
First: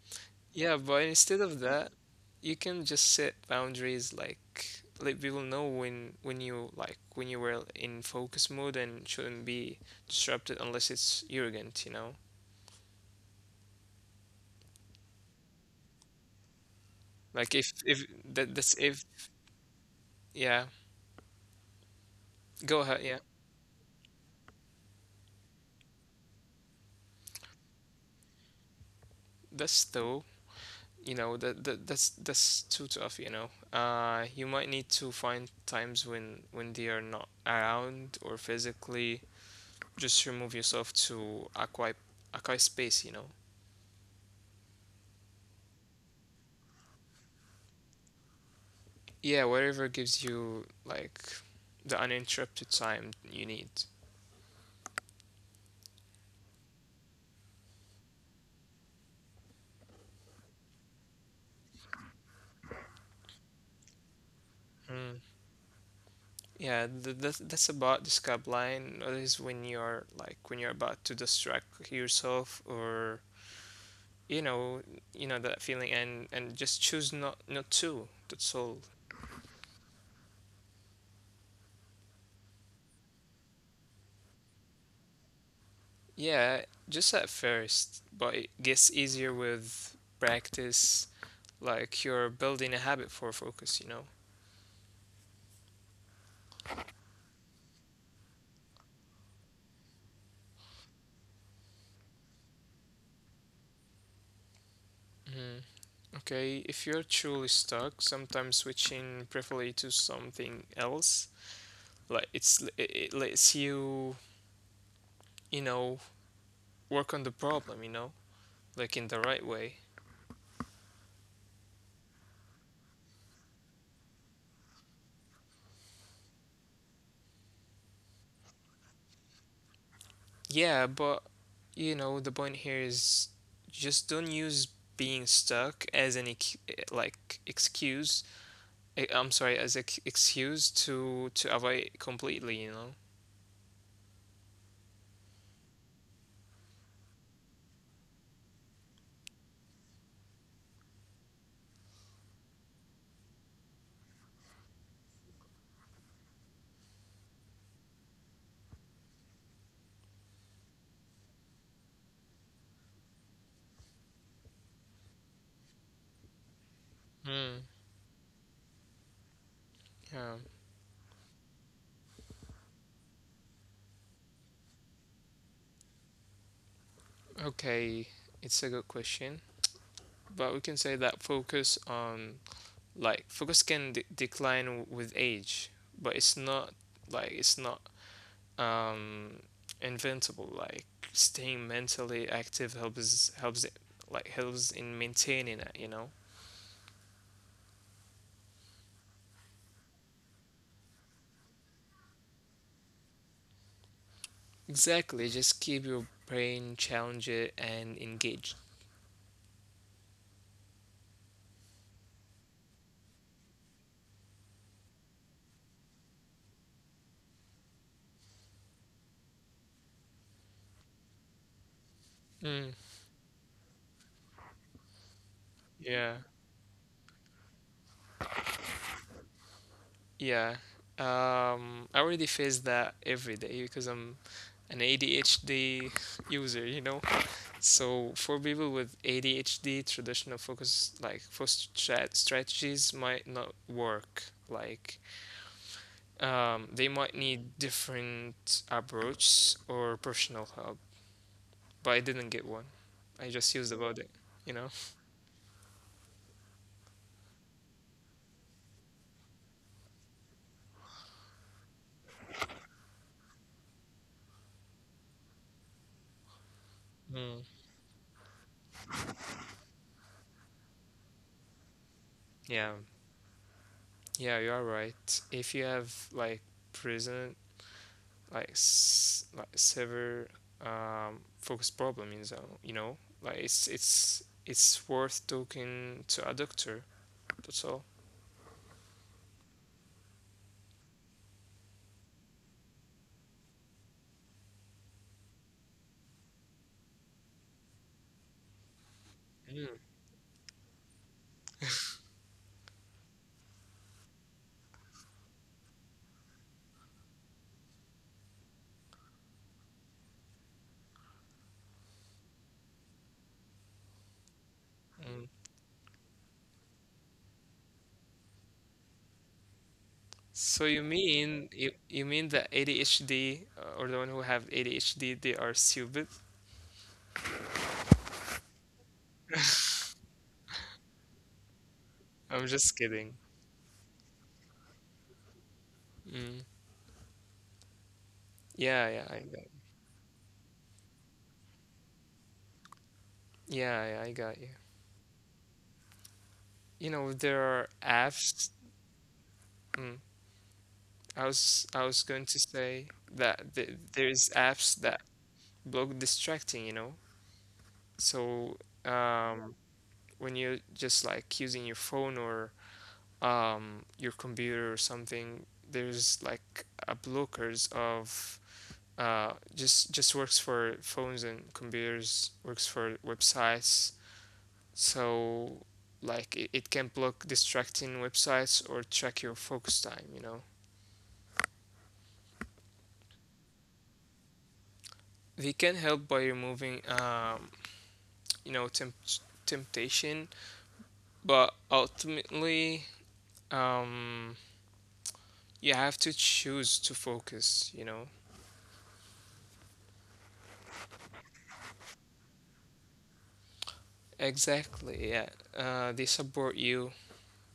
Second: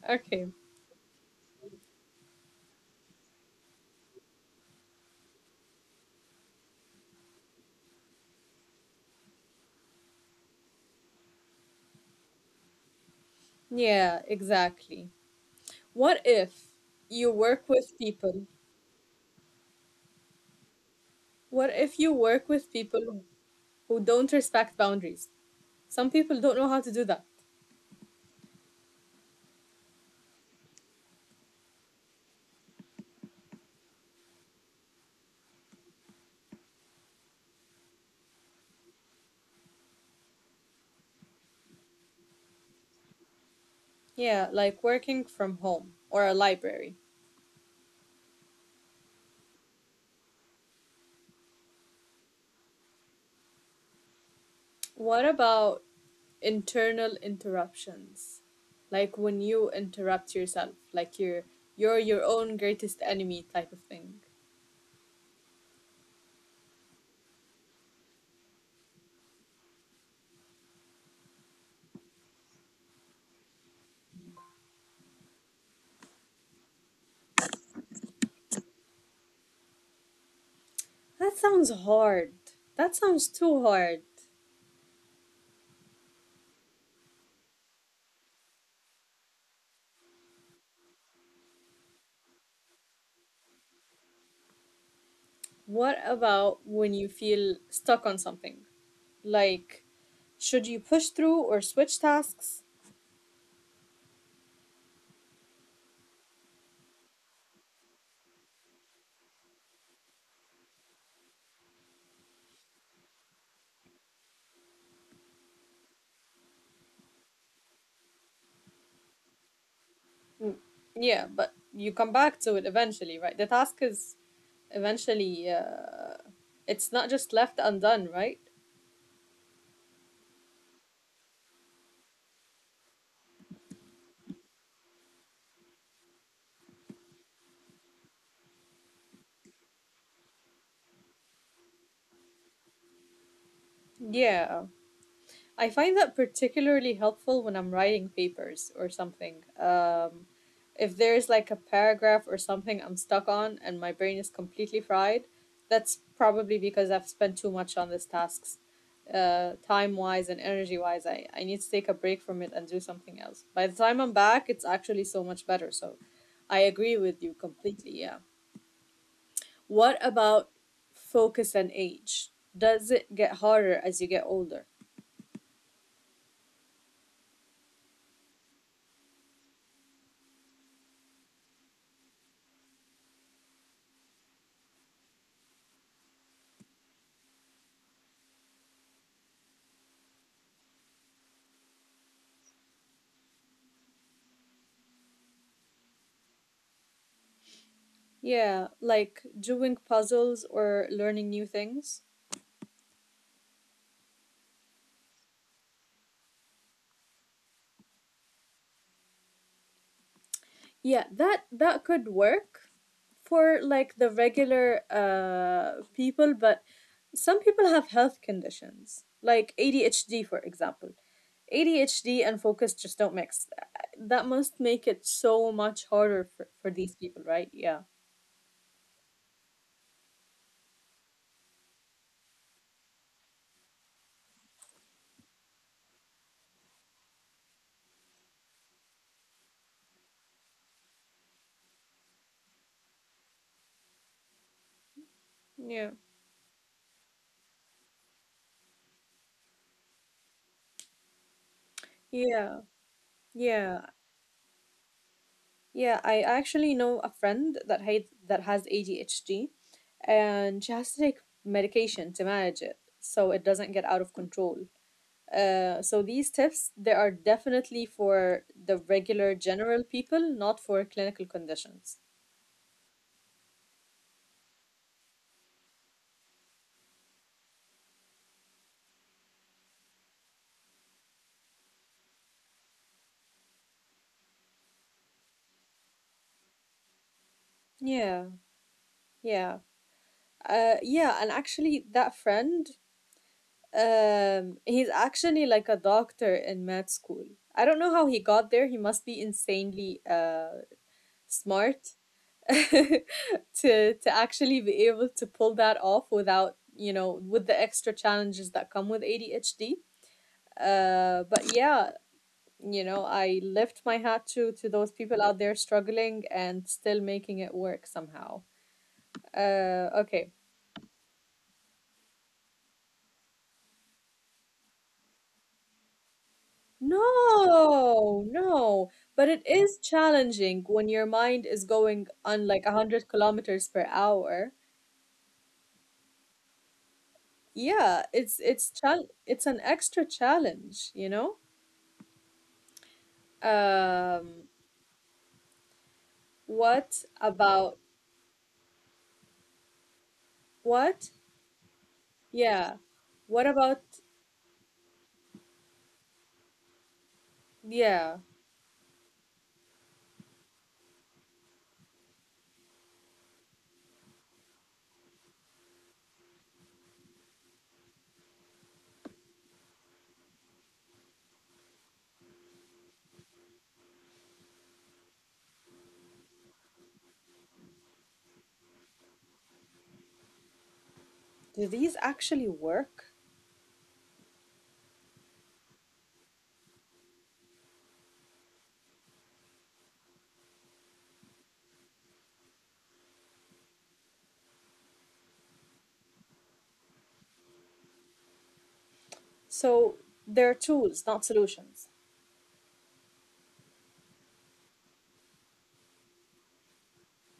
B: Okay.
A: Yeah, but instead of that, you can just set boundaries, like let people know when you like when you were in focus mode and shouldn't be disrupted unless it's urgent, you know?
B: Yeah, exactly. What if you
A: Like
B: work
A: if
B: with
A: if
B: people?
A: that's if, yeah,
B: What if you work with
A: go ahead, yeah.
B: people who don't respect boundaries? Some people don't know how to do that.
A: That's though, you know, that's too tough, you know. You might need to find times when they are not around, or physically just remove yourself to a quiet space, you know.
B: Yeah, like working from home or a library.
A: Yeah, whatever gives you like the uninterrupted time you need.
B: What about internal interruptions, like when you interrupt yourself, like you're your own greatest enemy type of thing?
A: Mm. Yeah, that's about the scab line. That is when you're like when you're about to distract yourself, or you know, that feeling, and just choose not to. That's all.
B: that sounds hard that sounds too hard.
A: Yeah, just at first, but it gets easier with practice. Like you're building a habit for focus, you know.
B: What about when you feel stuck on something, like should you push through or switch tasks?
A: Okay, if you're truly stuck, sometimes switching briefly to something else, like it lets you, you know, work on the problem, you know, like in the right way.
B: Mm, yeah, but you come back to it eventually, right? the task is eventually It's not just left undone, right?
A: Yeah, but you know, the point here is just don't use being stuck as like excuse. I'm sorry, as an excuse to avoid completely, you know.
B: Yeah, I find that particularly helpful when I'm writing papers or something. If there's like a paragraph or something I'm stuck on and my brain is completely fried, that's probably because I've spent too much on these tasks. Time wise and energy wise, I need to take a break from it and do something else. By the time I'm back, it's actually so much better. So I agree with you
A: Hmm.
B: completely. Yeah. What
A: Yeah.
B: about focus and age? Does it get harder as you get older?
A: Okay, it's a good question, but we can say that focus on like focus decline with age, but it's not like it's not um invincible. Like staying mentally active helps in maintaining it, you know.
B: Yeah, like doing puzzles or learning new things.
A: Exactly, just keep your brain challenged and engaged.
B: Yeah, that could work for like the regular people, but some people have health conditions, like ADHD, for example. ADHD and focus
A: Mm,
B: just don't mix. That must make it so much
A: yeah.
B: harder for these people, right? Yeah.
A: Yeah, I already face that every day because I'm an ADHD user, you know. So for people with ADHD, traditional focus strategies might not work. Like
B: Yeah.
A: they might need different approach or personal help. But I didn't get
B: Yeah.
A: one. I just used
B: Yeah.
A: about it, you know.
B: Yeah, I actually know a friend that has ADHD, and she has to take medication to manage it so it doesn't get out of control. So these tips, they are
A: Mm.
B: definitely for the regular general people, not for clinical conditions.
A: Yeah, yeah, you are right. If you have present, severe focus problem, you know, like it's worth talking to a doctor. That's all.
B: Yeah, yeah, yeah, and actually that friend, he's actually like a doctor in med school. I don't know how he got there. He must be
A: Mm,
B: insanely smart to actually be able to pull that off without with the extra challenges that come with ADHD. But yeah, I lift my hat to those people
A: mm.
B: out there struggling and still making it work somehow. Okay.
A: So you mean the ADHD, or the one who have ADHD, they are stupid?
B: No, no, but it is challenging when your mind is going
A: I'm
B: on
A: just
B: like
A: kidding.
B: 100 kilometers per hour.
A: Mm.
B: Yeah, it's it's
A: Yeah, yeah, I
B: chal
A: got.
B: it's an extra challenge, you know?
A: Yeah, yeah, I got you.
B: Um
A: You know,
B: What
A: there are
B: about
A: apps. Mm,
B: what?
A: I was going to
B: Yeah.
A: say that
B: What
A: th
B: about
A: there's apps that block distracting, you know.
B: yeah?
A: So, um, when you're just like using your phone or your computer or something, there's like a blockers of, just works for phones and computers, works for websites. So like it can block distracting websites or track your focus time. You know,
B: Do these actually work?
A: they can help by removing, you know, temptation, but ultimately, um, you have to choose to focus. You know.
B: So they're tools, not solutions.
A: Exactly. Yeah, they support you,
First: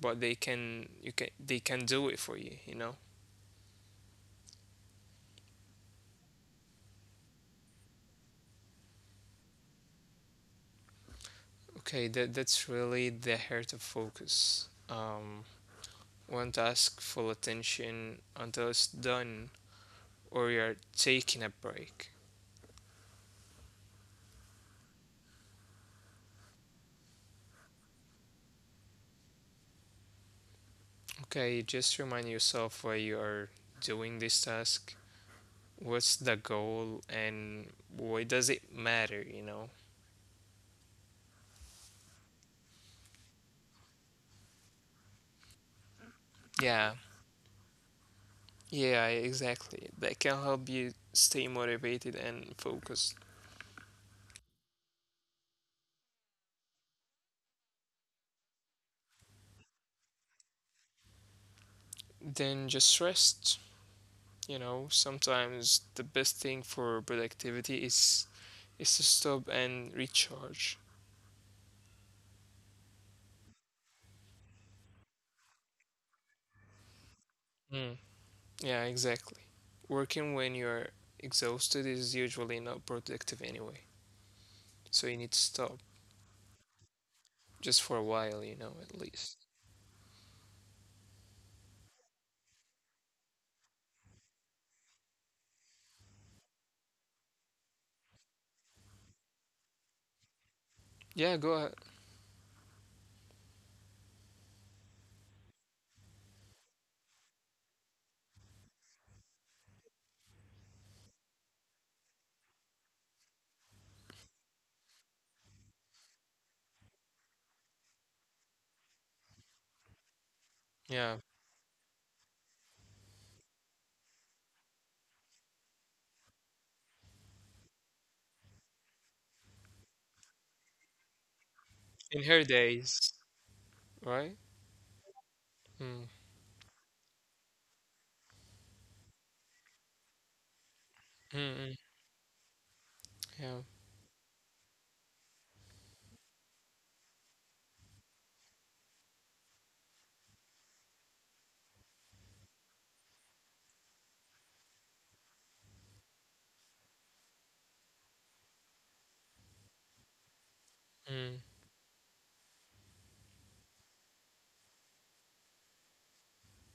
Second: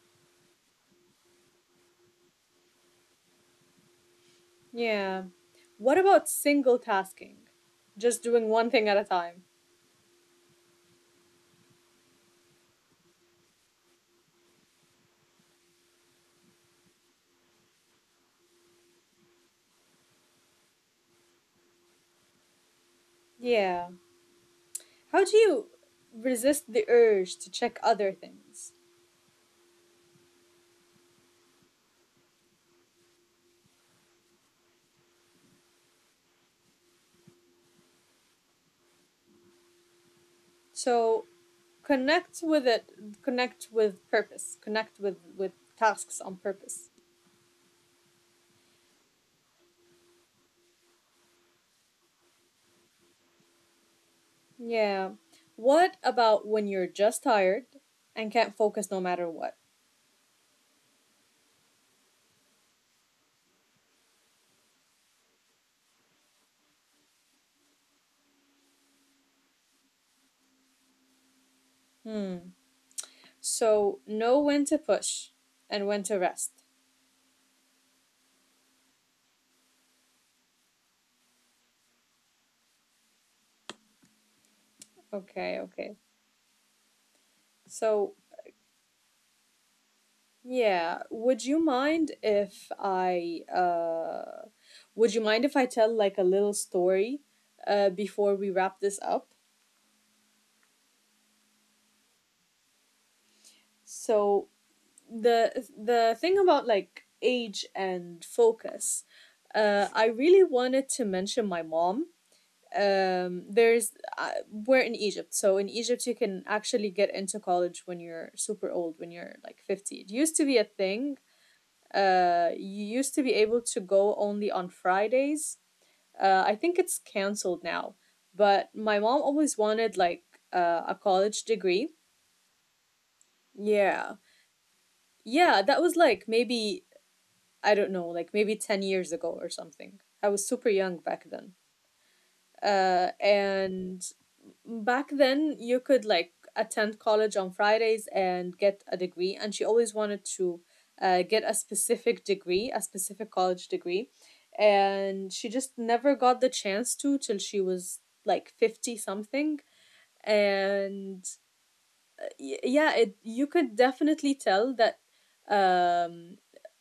A: but they can do it for you. You know.
B: Yeah. What about single tasking? Just doing one thing at a time.
A: Okay, that's really the heart of focus. One task, full attention until it's done or you're taking a break.
B: Yeah. How do you resist the urge to check other things?
A: Okay, just remind yourself why you are doing this task, what's the goal, and why does it matter, you know?
B: So connect with it, connect with purpose, connect with tasks on
A: Yeah,
B: purpose.
A: yeah, exactly. That can help you stay motivated and focused.
B: Yeah. What about when you're just tired and can't focus no matter what?
A: Then just rest. You know, sometimes the best thing for productivity is to stop and recharge.
B: Hmm. So know when to push and when to rest.
A: Mm, yeah, exactly. Working when you're exhausted is usually not productive anyway, so you need to
B: Okay,
A: stop
B: okay.
A: just for a
B: So,
A: while, you know, at least.
B: yeah, would you mind if I tell like a little story before we wrap this up?
A: Yeah, go ahead.
B: So, the thing about like age and focus, I really wanted to mention my mom. There's We're in Egypt, so in Egypt you can actually get into college when you're super old, when you're like 50. It used to be a thing.
A: Yeah,
B: You used to be able to go only on Fridays. I think it's canceled now. But my mom always wanted, like, a college degree.
A: in her days,
B: Yeah,
A: right?
B: yeah, that was
A: Mm,
B: like maybe, I don't know, like maybe 10 years ago or something. I was super young back
A: mm,
B: then.
A: mm, yeah,
B: And back then you could like attend college on Fridays and get a degree, and she always wanted to get a specific college degree, and she just never got the chance to, till she was like 50 something. And
A: mm,
B: yeah, it you could definitely tell that, um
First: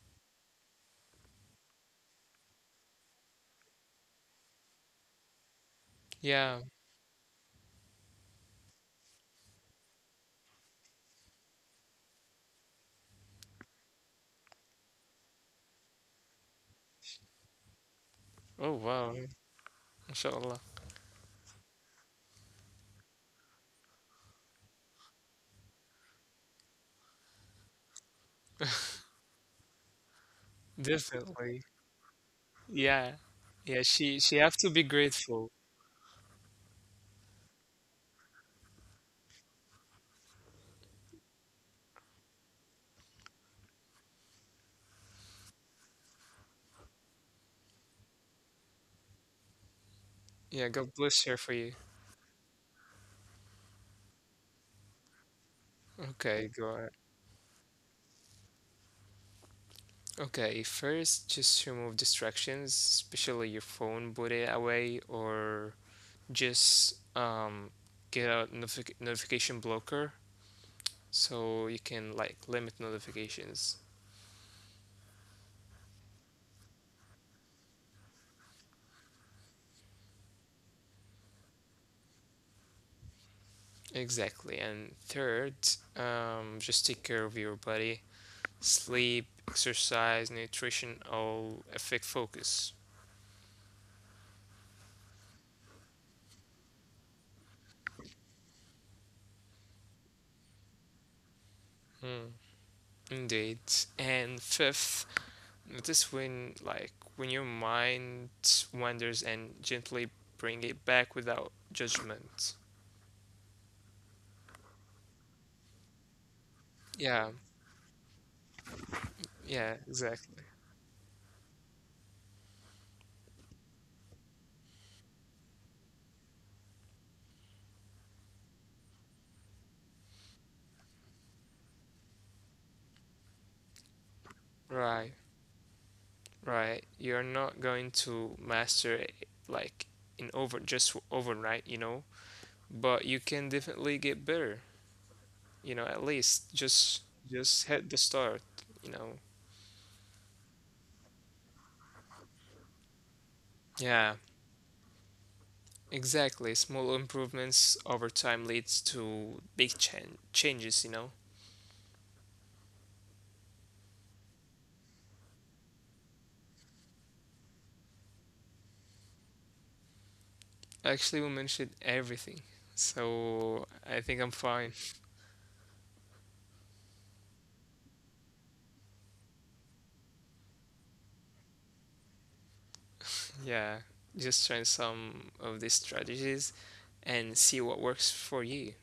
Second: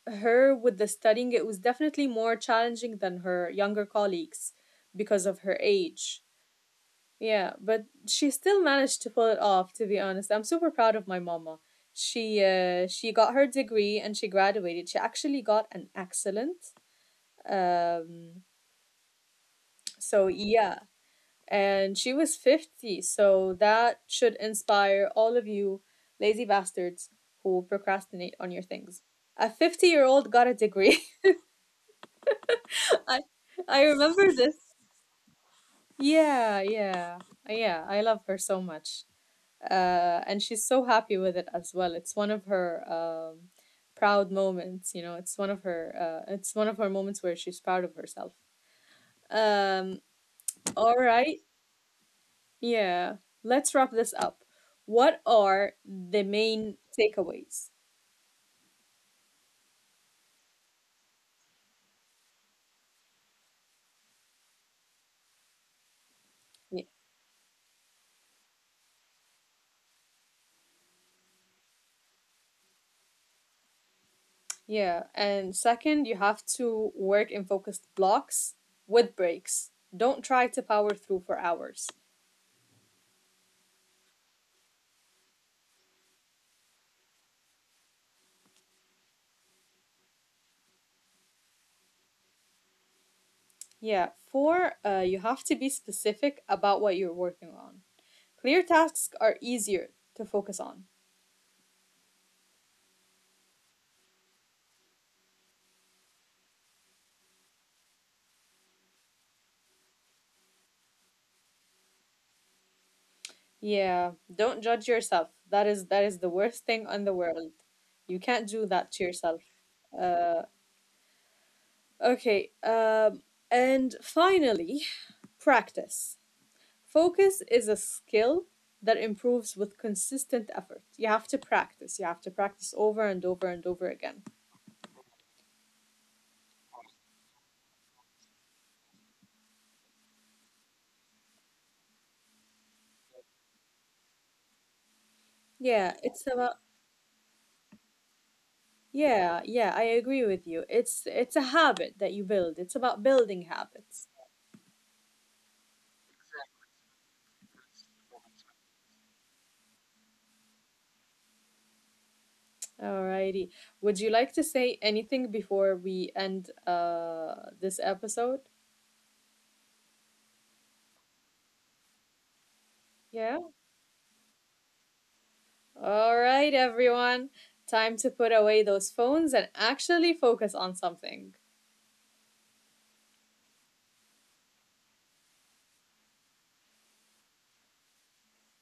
B: her with the studying, it was definitely more challenging than her younger colleagues because of her age.
A: yeah.
B: Yeah, but she still managed to pull it off, to be honest. I'm super proud of my mama. She got her degree, and she graduated. She actually got an excellent. Um,
A: Oh wow,
B: so
A: inshallah,
B: yeah, and she was 50. So that should inspire all of you lazy bastards who procrastinate on your things. A 50-year-old got a degree.
A: definitely. Yeah,
B: I
A: yeah.
B: I
A: She
B: remember
A: she
B: this.
A: have to be grateful.
B: Yeah, yeah. Yeah, I love her so much. And she's so happy with it as well. It's one of her um, proud moments. You know, it's one of her moments where she's proud of herself. Um,
A: Yeah, God
B: all
A: bless her
B: right,
A: for you.
B: yeah. Let's wrap this up. What are the
A: Okay, go
B: main
A: ahead.
B: takeaways?
A: Okay, first, just remove distractions, especially your phone, put it away, or just
B: Ye-
A: get a notification blocker, so you can like limit notifications.
B: Yeah, and second, you have to work in focused blocks with breaks. Don't try to power through for hours.
A: Exactly. And third, just take care of your body. Sleep, exercise, nutrition all affect focus.
B: Yeah, four, you have to be specific about what you're working on. Clear tasks are easier to focus on.
A: Hmm, indeed. And fifth, notice when, like, when your mind wanders, and gently bring it back without judgment.
B: Yeah, don't judge yourself. That is the worst thing in the
A: Yeah,
B: world. You can't do that to yourself.
A: yeah, exactly.
B: Uh, okay. And finally, practice. Focus is a skill that improves with consistent effort. You have to practice. You have to practice over and over and over again.
A: Right, right. You're not going to master it like in over just overnight, you know, but you can definitely get better, you know.
B: Yeah,
A: At
B: it's
A: least
B: about
A: just hit the start, you know.
B: yeah, yeah, I agree with you. It's a habit that you build. It's about building
A: Yeah,
B: habits.
A: exactly. Small improvements over time leads to big changes, you know.
B: Alrighty. Would you like to say anything before we end this episode?
A: Actually, we mentioned everything.
B: Yeah.
A: So I think I'm fine.
B: All right, everyone. Time to put away those phones and actually focus on something.
A: Yeah. Just try some of these strategies and see what works for you.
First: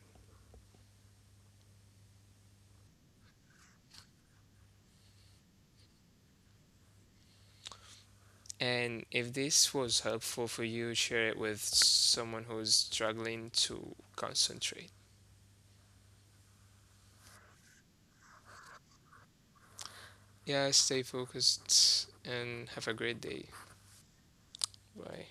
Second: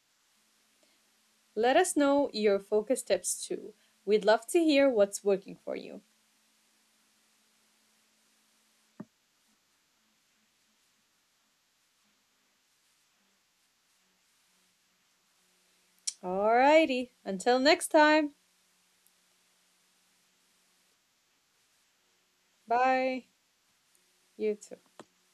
B: Let us know your focus tips too. We'd love to hear what's working for you.
A: And if this was helpful for you, share it with someone who's struggling to concentrate.
B: Alrighty. Until next time.
A: Yeah, stay focused and have a great
B: Bye.
A: day.
B: You too.
A: Bye.